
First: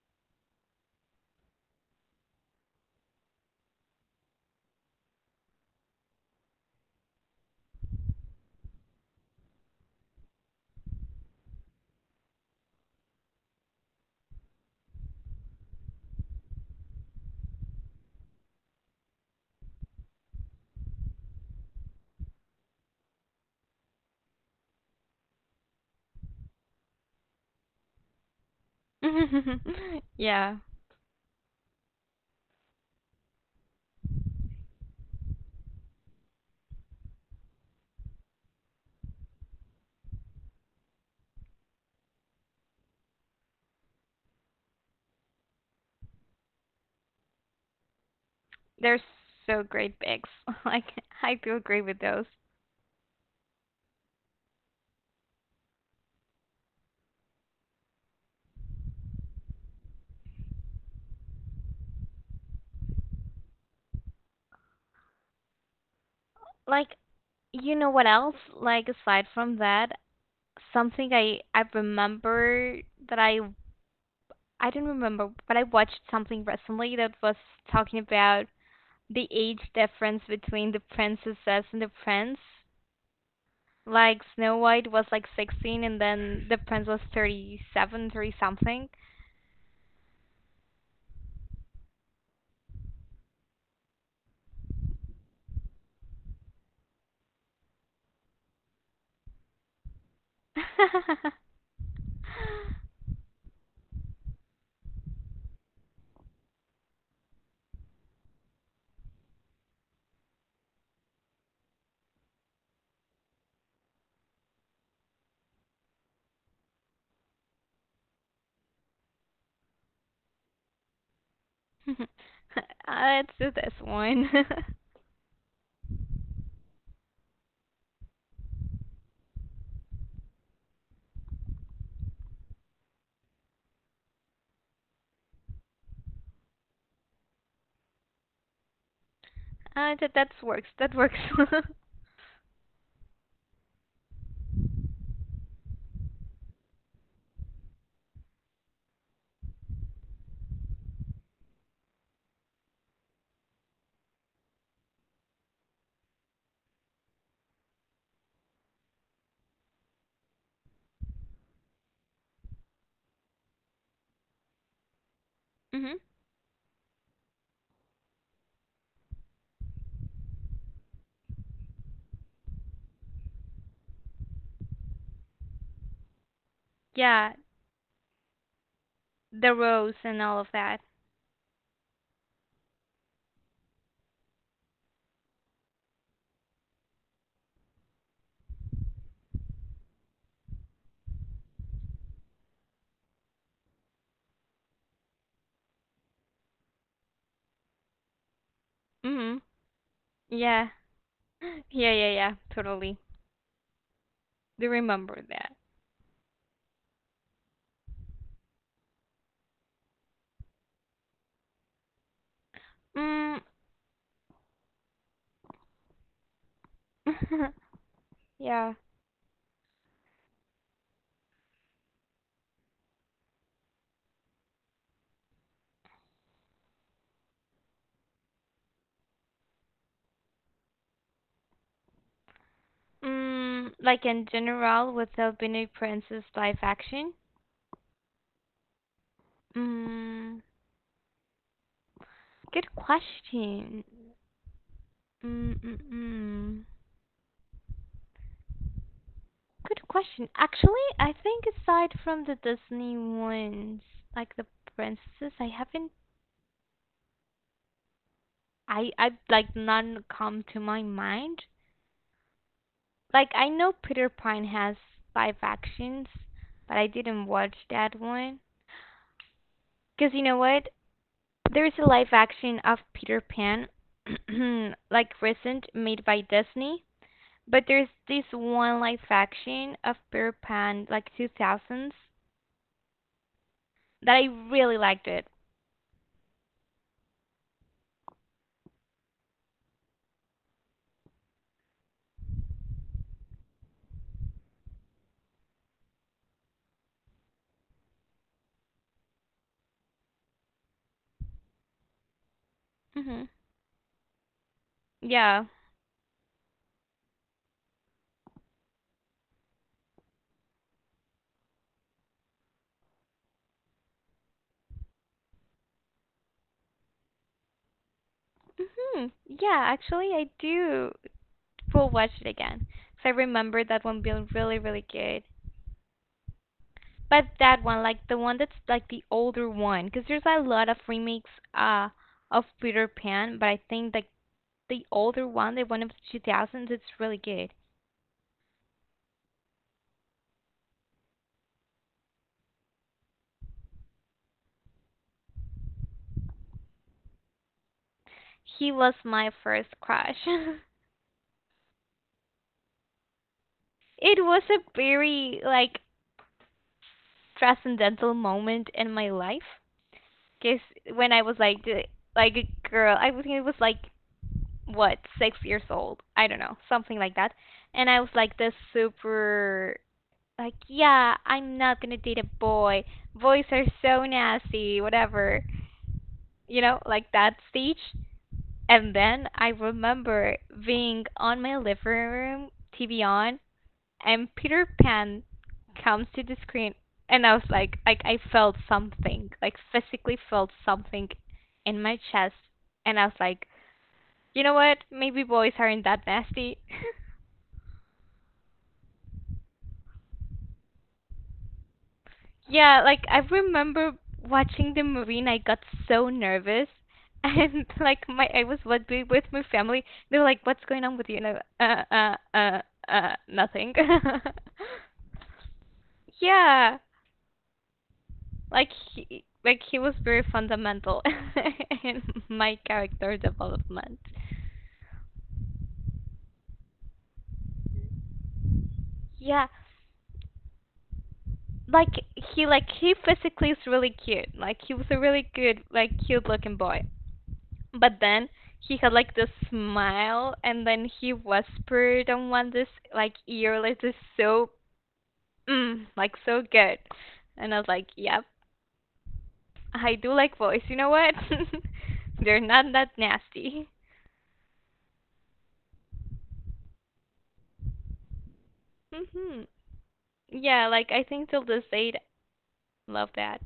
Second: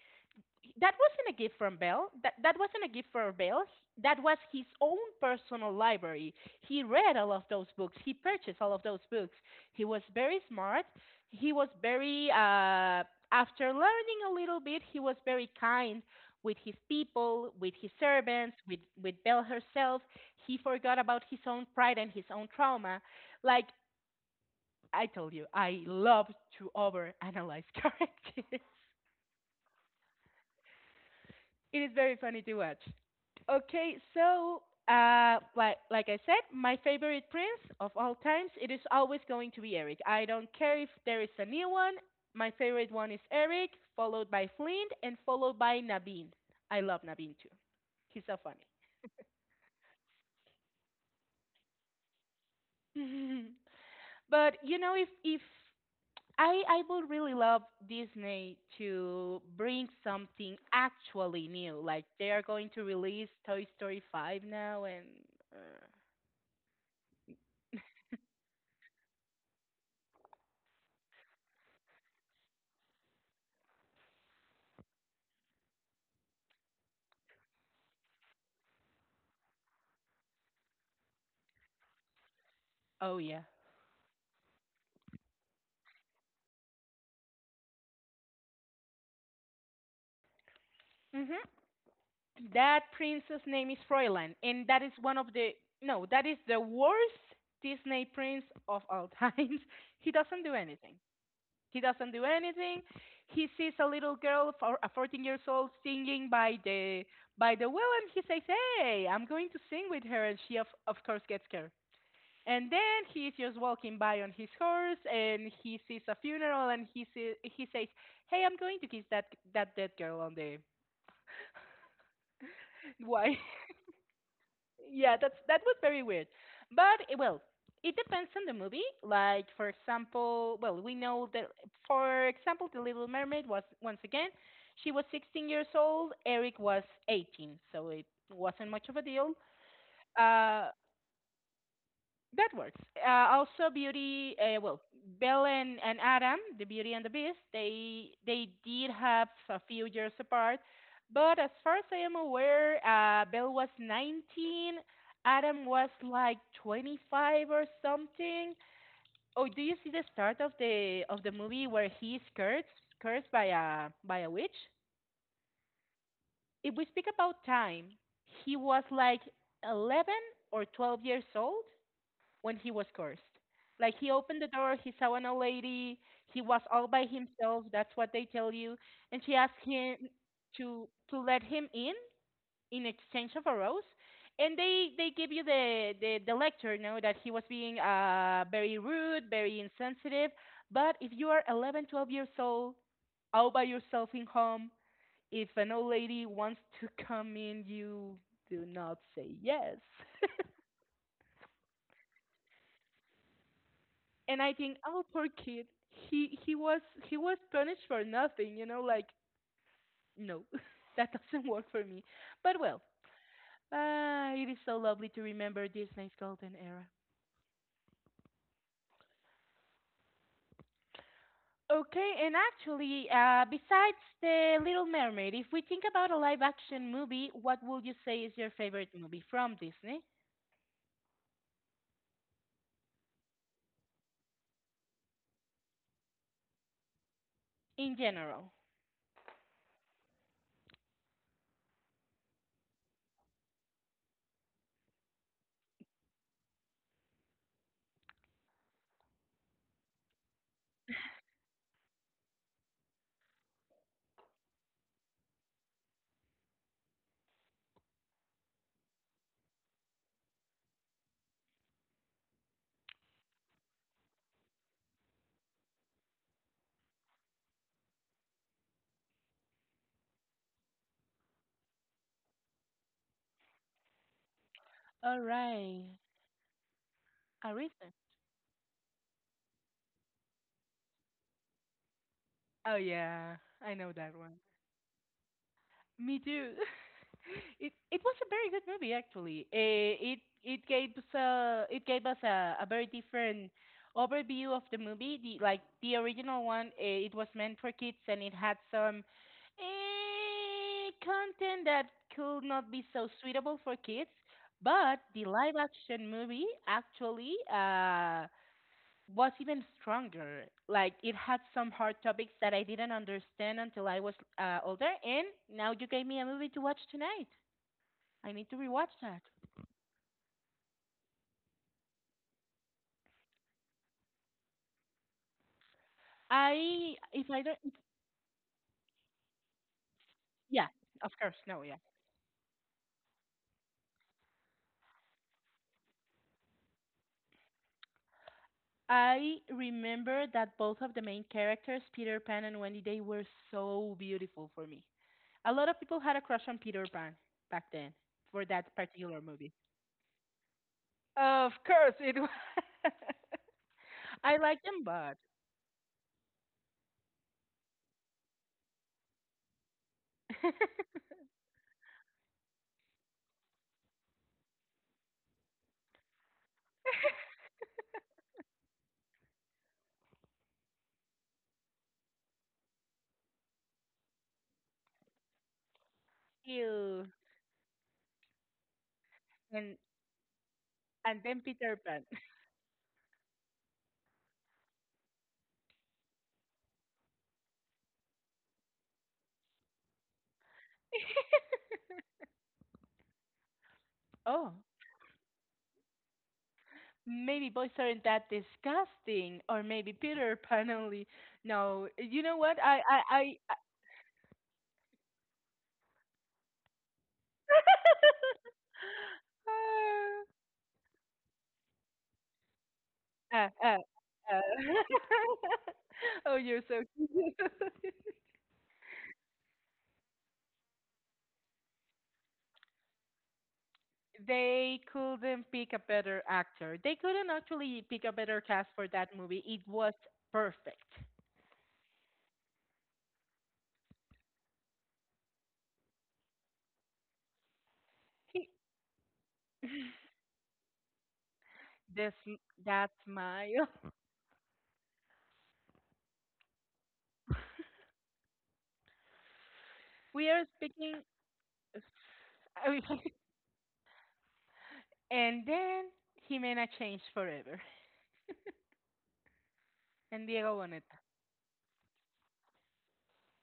Speaker 1: That wasn't a gift from Bell. That wasn't a gift for Bell. That was his own personal library. He read all of those books. He purchased all of those books. He was very smart. He was very after learning a little bit, he was very kind with his people, with his servants, with Belle herself. He forgot about his own pride and his own trauma. Like I told you, I love to overanalyze characters.
Speaker 2: [LAUGHS] yeah,
Speaker 1: [LAUGHS] It is very funny to watch. Okay, so like I said, my favorite prince of all times, it is always going to be Eric. I don't care if there is a new one. My favorite one is Eric, followed by Flint, and followed by Naveen. I love Naveen too. He's so funny.
Speaker 2: they're so great picks. [LAUGHS] Like I do agree with those.
Speaker 1: [LAUGHS] But you know, if I would really love Disney to bring something actually new. Like they are going to release Toy Story 5 now and uh,
Speaker 2: Like you know what else? Like aside from that, something I remember that I don't remember, but I watched something recently that was talking about the age difference between the princesses and the prince.
Speaker 1: oh yeah.
Speaker 2: Like Snow White was like 16 and then the prince was 3730 something.
Speaker 1: Mhm. That princess name is Froilan and that is one of the no, that is the worst Disney prince of all times. [LAUGHS] He doesn't do anything. He doesn't do anything.
Speaker 2: [LAUGHS]
Speaker 1: He sees a little girl, a 14 years old, singing by the well, and he says, "Hey, I'm going to sing with her," and she of course gets scared. And then he's just walking by on his horse, and he sees a funeral, and he says, "Hey, I'm going to kiss that dead girl on the [LAUGHS]
Speaker 2: Let's
Speaker 1: why.
Speaker 2: do this one. [LAUGHS]
Speaker 1: Yeah, that was very weird. But eh, well, it depends on the movie. Like for example, well, we know that for example, The Little Mermaid was once again, she was 16 years old, Eric was 18, so it wasn't much of a deal.
Speaker 2: That that works.
Speaker 1: Uh,
Speaker 2: That works. [LAUGHS]
Speaker 1: that works. Also, Beauty, well, Belle and Adam, the Beauty and the Beast, they did have a few years apart, but as far as I am aware, Belle was 19, Adam was like 25 or something. Oh, do you see the start of the movie where he's cursed by a witch?
Speaker 2: Hmm.
Speaker 1: If we speak about time, he was like 11 or 12 years old when he was cursed. Like he opened the door, he saw an old lady, he was all by
Speaker 2: Yeah,
Speaker 1: himself, that's what they tell you. And she
Speaker 2: the
Speaker 1: asked
Speaker 2: rose
Speaker 1: him
Speaker 2: and all of that.
Speaker 1: to let him in exchange of a rose. And they give you the lecture, you know, that he was being very rude, very insensitive. But if you are 11, 12 years old, all by yourself in home, if an old lady wants to come in, you do not say
Speaker 2: Hmm.
Speaker 1: yes. [LAUGHS]
Speaker 2: Yeah. [LAUGHS] Yeah, yeah, yeah, totally.
Speaker 1: And I
Speaker 2: Do
Speaker 1: think, oh,
Speaker 2: remember
Speaker 1: poor
Speaker 2: that.
Speaker 1: kid. He was punished for nothing, you know. Like no, [LAUGHS] that doesn't work for me. But well,
Speaker 2: Mm.
Speaker 1: ah, it is so lovely to remember Disney's golden era.
Speaker 2: [LAUGHS] yeah.
Speaker 1: Okay, and actually, besides the Little Mermaid, if we think about a live-action movie, what would you say is your favorite movie from Disney
Speaker 2: Mm, like in general, with the Albino Princess live action?
Speaker 1: in general?
Speaker 2: Mm, good question. Mm, mm, mm. Good question. Actually, I think aside from the Disney ones, like the princesses, I haven't, I like none come to my mind. Like I know Peter Pan has live actions, but I didn't watch that one. Because you know what? There's a live action of Peter Pan, [CLEARS THROAT] like
Speaker 1: All
Speaker 2: recent,
Speaker 1: right,
Speaker 2: made by Disney. But there's
Speaker 1: Arisa.
Speaker 2: this one live action of Peter Pan, like 2000s,
Speaker 1: Oh yeah, I know that
Speaker 2: that I
Speaker 1: one.
Speaker 2: really liked it.
Speaker 1: Me too. [LAUGHS] It was a very good movie actually. Eh, it gave us a a very different overview of the movie. The like the original one, eh, it was meant for kids and it had some eh, content that could not be so
Speaker 2: Hmm.
Speaker 1: suitable for kids. But the
Speaker 2: Yeah.
Speaker 1: live action movie actually was even stronger. Like it had some hard topics that I didn't understand until I was older, and now you gave me a movie to watch tonight. I need to rewatch
Speaker 2: Hmm.
Speaker 1: that.
Speaker 2: Yeah, actually, I do. We'll watch it again. Again. 'Cause I remember that one being really, really good.
Speaker 1: I, if
Speaker 2: But
Speaker 1: I don't,
Speaker 2: that
Speaker 1: if-
Speaker 2: one, like the one that's like the older one, because there's a
Speaker 1: yeah,
Speaker 2: lot of
Speaker 1: of
Speaker 2: remakes
Speaker 1: course, no, yeah.
Speaker 2: of Peter Pan, but I think like the older one, the one of the 2000s. It's really good.
Speaker 1: I remember that both of the main characters, Peter Pan and Wendy, they were so beautiful for me. A lot of people had a crush on Peter Pan back then for
Speaker 2: He
Speaker 1: that
Speaker 2: was
Speaker 1: particular
Speaker 2: my
Speaker 1: movie.
Speaker 2: first crush. [LAUGHS]
Speaker 1: Of course, it was. [LAUGHS]
Speaker 2: It was
Speaker 1: I
Speaker 2: a
Speaker 1: liked them, but
Speaker 2: very like transcendental moment in my life. Cause when I was like a girl, I think it was like what 6 years old. I don't know, something like that. And I was like this super like yeah, I'm not gonna date a boy. Boys are so nasty, whatever. You know,
Speaker 1: ew.
Speaker 2: like that stage. And then I
Speaker 1: And
Speaker 2: remember being
Speaker 1: And then
Speaker 2: on my
Speaker 1: Peter
Speaker 2: living
Speaker 1: Pan. [LAUGHS]
Speaker 2: room, TV on, and Peter Pan comes to the screen, and I was like I felt something, like physically felt something in my chest, and I was like, you
Speaker 1: Oh,
Speaker 2: know what? Maybe boys aren't that nasty. [LAUGHS]
Speaker 1: maybe boys aren't that disgusting, or maybe Peter Pan only. No, you know what?
Speaker 2: Yeah, like I remember watching the movie and I got so nervous. [LAUGHS] And like my I was what with my family. They were like, "What's going on with you?" And I, uh, uh, uh,
Speaker 1: I, uh, uh,
Speaker 2: nothing.
Speaker 1: uh.
Speaker 2: [LAUGHS]
Speaker 1: [LAUGHS] Oh, you're
Speaker 2: Yeah,
Speaker 1: so.
Speaker 2: like he was very fundamental [LAUGHS] in my character development.
Speaker 1: They couldn't pick a better actor. They couldn't actually pick a better cast for that movie.
Speaker 2: Yeah,
Speaker 1: It was perfect.
Speaker 2: like he physically is really cute. Like he was a really good like cute looking boy. But then he had like this smile, and then he whispered
Speaker 1: This,
Speaker 2: on one this
Speaker 1: that
Speaker 2: like ear
Speaker 1: smile.
Speaker 2: like this so mm, like so good, and I was like, yep, I do
Speaker 1: [LAUGHS] We
Speaker 2: like
Speaker 1: are
Speaker 2: boys. You know
Speaker 1: speaking,
Speaker 2: what? [LAUGHS] They're not that
Speaker 1: [LAUGHS]
Speaker 2: nasty.
Speaker 1: and then Jimena changed forever,
Speaker 2: Hmm.
Speaker 1: and Diego
Speaker 2: Yeah,
Speaker 1: wanted.
Speaker 2: like I think till this day, love that.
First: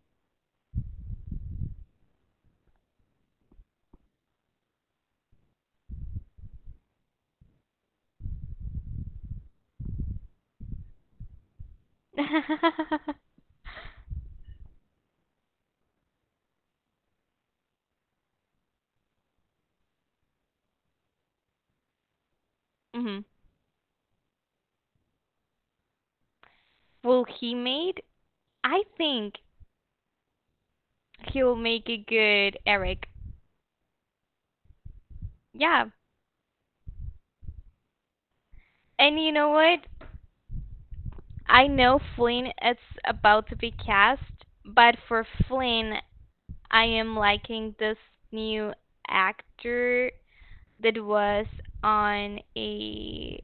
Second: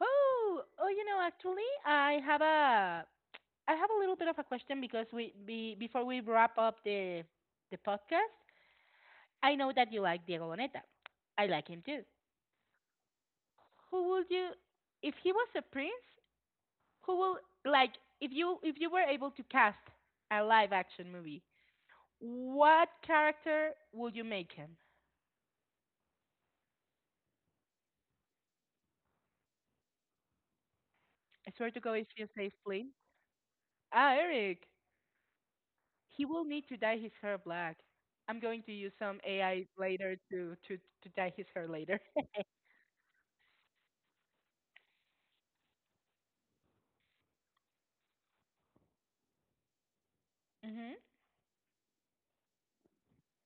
Speaker 1: Oh, oh, you know, actually, I have a little bit of a question because before we wrap up the podcast, I know that you like Diego Boneta. I like him too.
Speaker 2: [LAUGHS]
Speaker 1: Who would you, if he was a prince, who will like if you were able to cast a live action movie, what
Speaker 2: Hmm.
Speaker 1: character would you make him?
Speaker 2: Will he made? I think
Speaker 1: I
Speaker 2: he'll
Speaker 1: swear to
Speaker 2: make
Speaker 1: God,
Speaker 2: a
Speaker 1: if you say
Speaker 2: good
Speaker 1: Flynn.
Speaker 2: Eric.
Speaker 1: Ah, Eric.
Speaker 2: Yeah,
Speaker 1: He will need to dye his hair black. I'm going to use some
Speaker 2: and you know
Speaker 1: AI
Speaker 2: what?
Speaker 1: later to dye his hair
Speaker 2: I
Speaker 1: later.
Speaker 2: know Flynn is about to be cast, but for Flynn, I am liking this new actor
Speaker 1: [LAUGHS] Hmm.
Speaker 2: that was on a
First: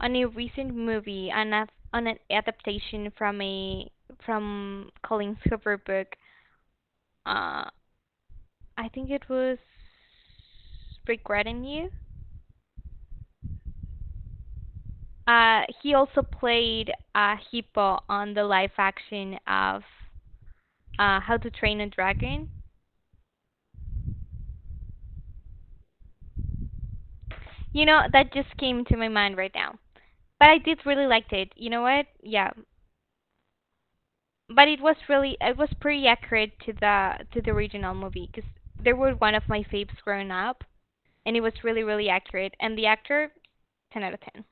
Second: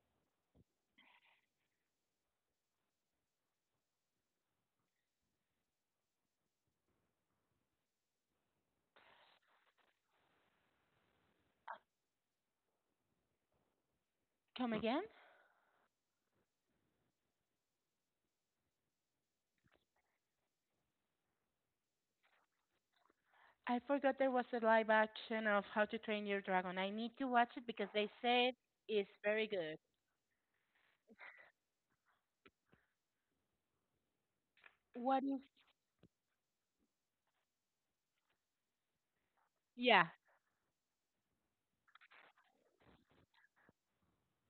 Speaker 2: on a recent movie on a, on an adaptation from a from Colin Hoover book. Uh, I think it was Regretting You.
Speaker 1: Come again?
Speaker 2: He also played Hippo on the live action of How to Train a Dragon.
Speaker 1: I forgot there was a live action of How to Train Your Dragon. I need to watch it
Speaker 2: You
Speaker 1: because
Speaker 2: know,
Speaker 1: they
Speaker 2: that
Speaker 1: said
Speaker 2: just came to my
Speaker 1: it's
Speaker 2: mind
Speaker 1: very
Speaker 2: right now.
Speaker 1: good.
Speaker 2: But I did really liked it. You know what? Yeah. But it was pretty accurate to the original movie because they were one of my faves
Speaker 1: Yeah.
Speaker 2: growing up, and it was really really accurate. And the actor, ten out of ten.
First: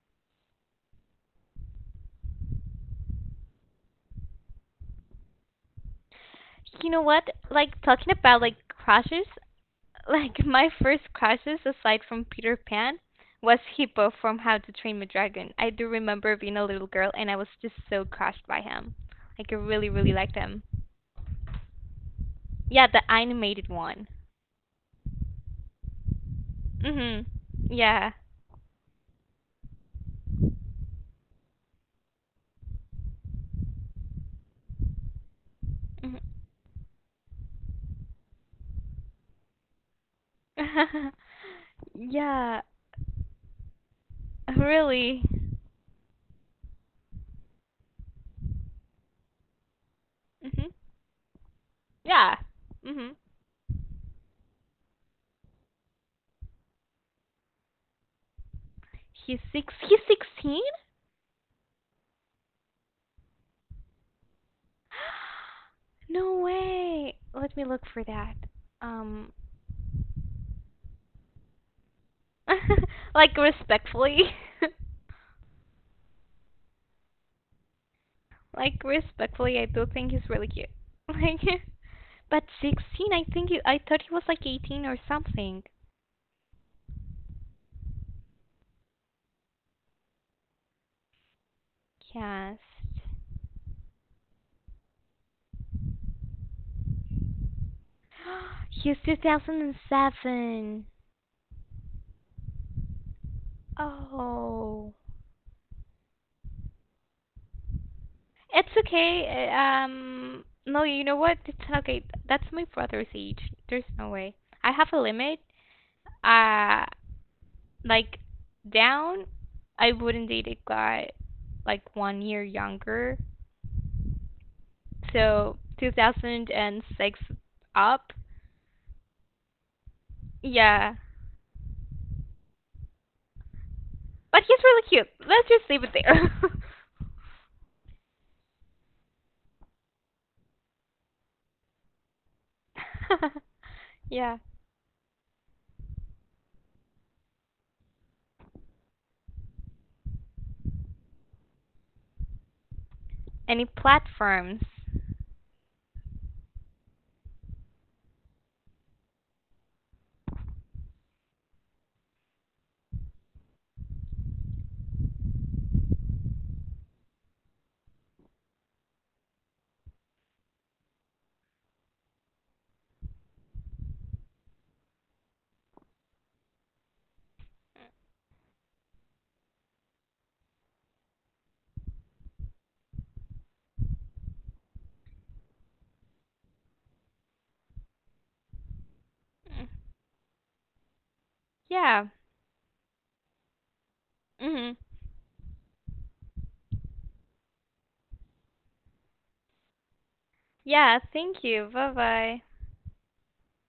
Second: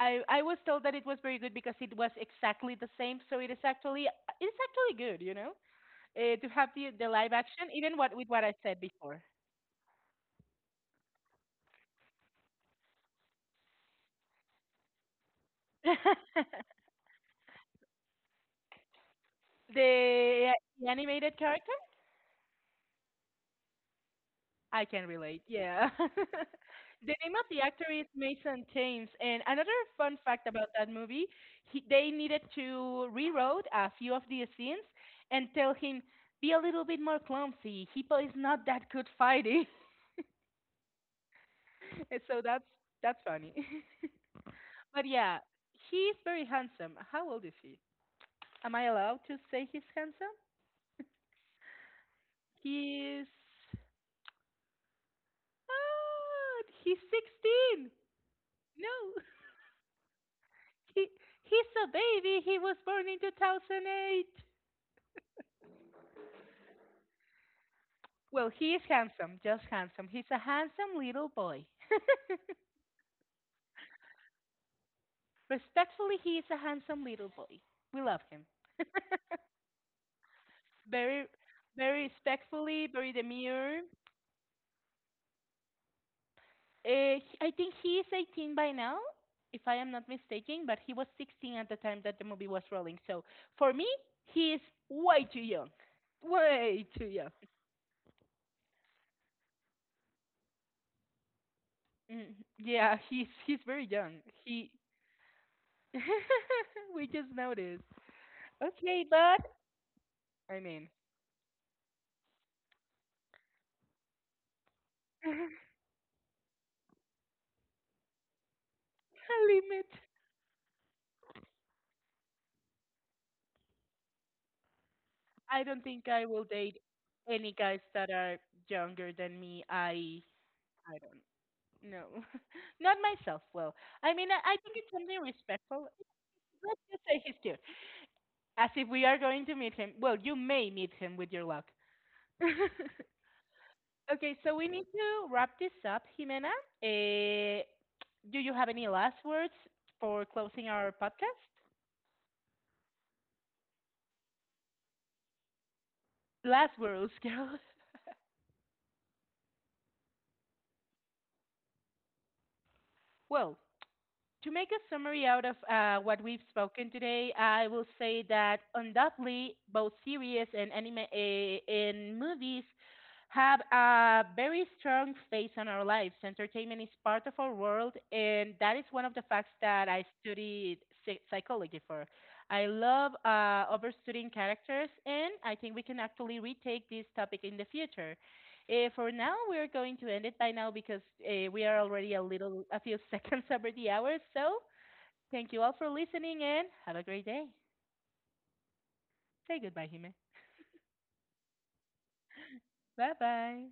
Speaker 1: I was told that it was very good because it was exactly the same, so it's actually good, you know, to have the
Speaker 2: You know what?
Speaker 1: live action,
Speaker 2: Like
Speaker 1: even
Speaker 2: talking
Speaker 1: what with
Speaker 2: about
Speaker 1: what I
Speaker 2: like
Speaker 1: said before.
Speaker 2: crushes, [LAUGHS] like my first crushes aside from Peter Pan was Hippo from How to Train a Dragon. I do
Speaker 1: [LAUGHS]
Speaker 2: remember
Speaker 1: the,
Speaker 2: being a little girl and I was just so crushed by him. Like I really really liked
Speaker 1: the
Speaker 2: him.
Speaker 1: animated character,
Speaker 2: Yeah, the animated one.
Speaker 1: I can relate. Yeah. [LAUGHS] The
Speaker 2: Mhm.
Speaker 1: name of the actor is
Speaker 2: Yeah.
Speaker 1: Mason Thames. And another fun fact about that movie, he, they needed to rewrote a few of the scenes and tell him
Speaker 2: Mhm.
Speaker 1: be a little bit more clumsy. Hippo is not that good fighting. [LAUGHS]
Speaker 2: [LAUGHS]
Speaker 1: And so
Speaker 2: Yeah,
Speaker 1: that's funny. [LAUGHS] But
Speaker 2: really.
Speaker 1: yeah, he's very handsome. How old is he? Am I allowed to say he's handsome?
Speaker 2: Mhm. Yeah. Mhm.
Speaker 1: He's he's 16. No.
Speaker 2: He's six. He's 16?
Speaker 1: He he's a baby. He was born in 2008.
Speaker 2: [GASPS] No way. Let me look for that.
Speaker 1: Well, he is
Speaker 2: Um,
Speaker 1: handsome, just handsome. He's a handsome little boy. [LAUGHS]
Speaker 2: [LAUGHS] like respectfully, [LAUGHS]
Speaker 1: Respectfully, he is a handsome little boy. We love him.
Speaker 2: like respectfully, I do think he's really cute. [LAUGHS]
Speaker 1: Very
Speaker 2: Like,
Speaker 1: Very
Speaker 2: but
Speaker 1: respectfully,
Speaker 2: 16,
Speaker 1: very
Speaker 2: I think he, I
Speaker 1: demure.
Speaker 2: thought he was like 18 or something.
Speaker 1: I think he is 18 by now, if I am not mistaken, but he was 16 at the time that the movie was
Speaker 2: Cast.
Speaker 1: rolling. So for me, he is way too young. Way too young.
Speaker 2: [GASPS] He's 2007.
Speaker 1: Mm, yeah, he's very young. He
Speaker 2: Oh,
Speaker 1: [LAUGHS] we just noticed.
Speaker 2: it's
Speaker 1: Okay, but
Speaker 2: okay. uh, Um,
Speaker 1: I
Speaker 2: no,
Speaker 1: mean,
Speaker 2: you know what? It's not okay. That's my brother's age. There's no way. I have a limit. Uh, like down, I wouldn't date a guy like one year younger. So
Speaker 1: I don't think I will date
Speaker 2: 2006
Speaker 1: any guys that
Speaker 2: up.
Speaker 1: are younger than me.
Speaker 2: Yeah,
Speaker 1: I don't know. [LAUGHS] Not myself. Well, I mean,
Speaker 2: but
Speaker 1: I
Speaker 2: he's
Speaker 1: think
Speaker 2: really
Speaker 1: it's
Speaker 2: cute.
Speaker 1: something
Speaker 2: Let's just leave
Speaker 1: respectful.
Speaker 2: it there.
Speaker 1: Let's just say he's cute. As if we are going to meet him. Well, you may meet him with your luck.
Speaker 2: [LAUGHS]
Speaker 1: [LAUGHS] Okay,
Speaker 2: Yeah.
Speaker 1: so we need to wrap this up, Jimena. Uh, do you have any last words for closing our podcast?
Speaker 2: Any platforms?
Speaker 1: Last words, [LAUGHS] girl. Well, to make a summary out of what we've spoken today, I will say that undoubtedly both series and anime eh, and movies have a very strong face on our lives. Entertainment is part of our world, and that is one of the facts that I studied psychology for. I love overstudying characters, and I think we can actually retake this topic in the future. For now, we're
Speaker 2: Mm.
Speaker 1: going to end it by now because we are
Speaker 2: Yeah.
Speaker 1: already a few [LAUGHS] seconds over the hour. So,
Speaker 2: Mhm.
Speaker 1: thank you all for listening, and have a great day. Say goodbye, Hime.
Speaker 2: Yeah, thank you. Bye bye.
Speaker 1: Bye bye.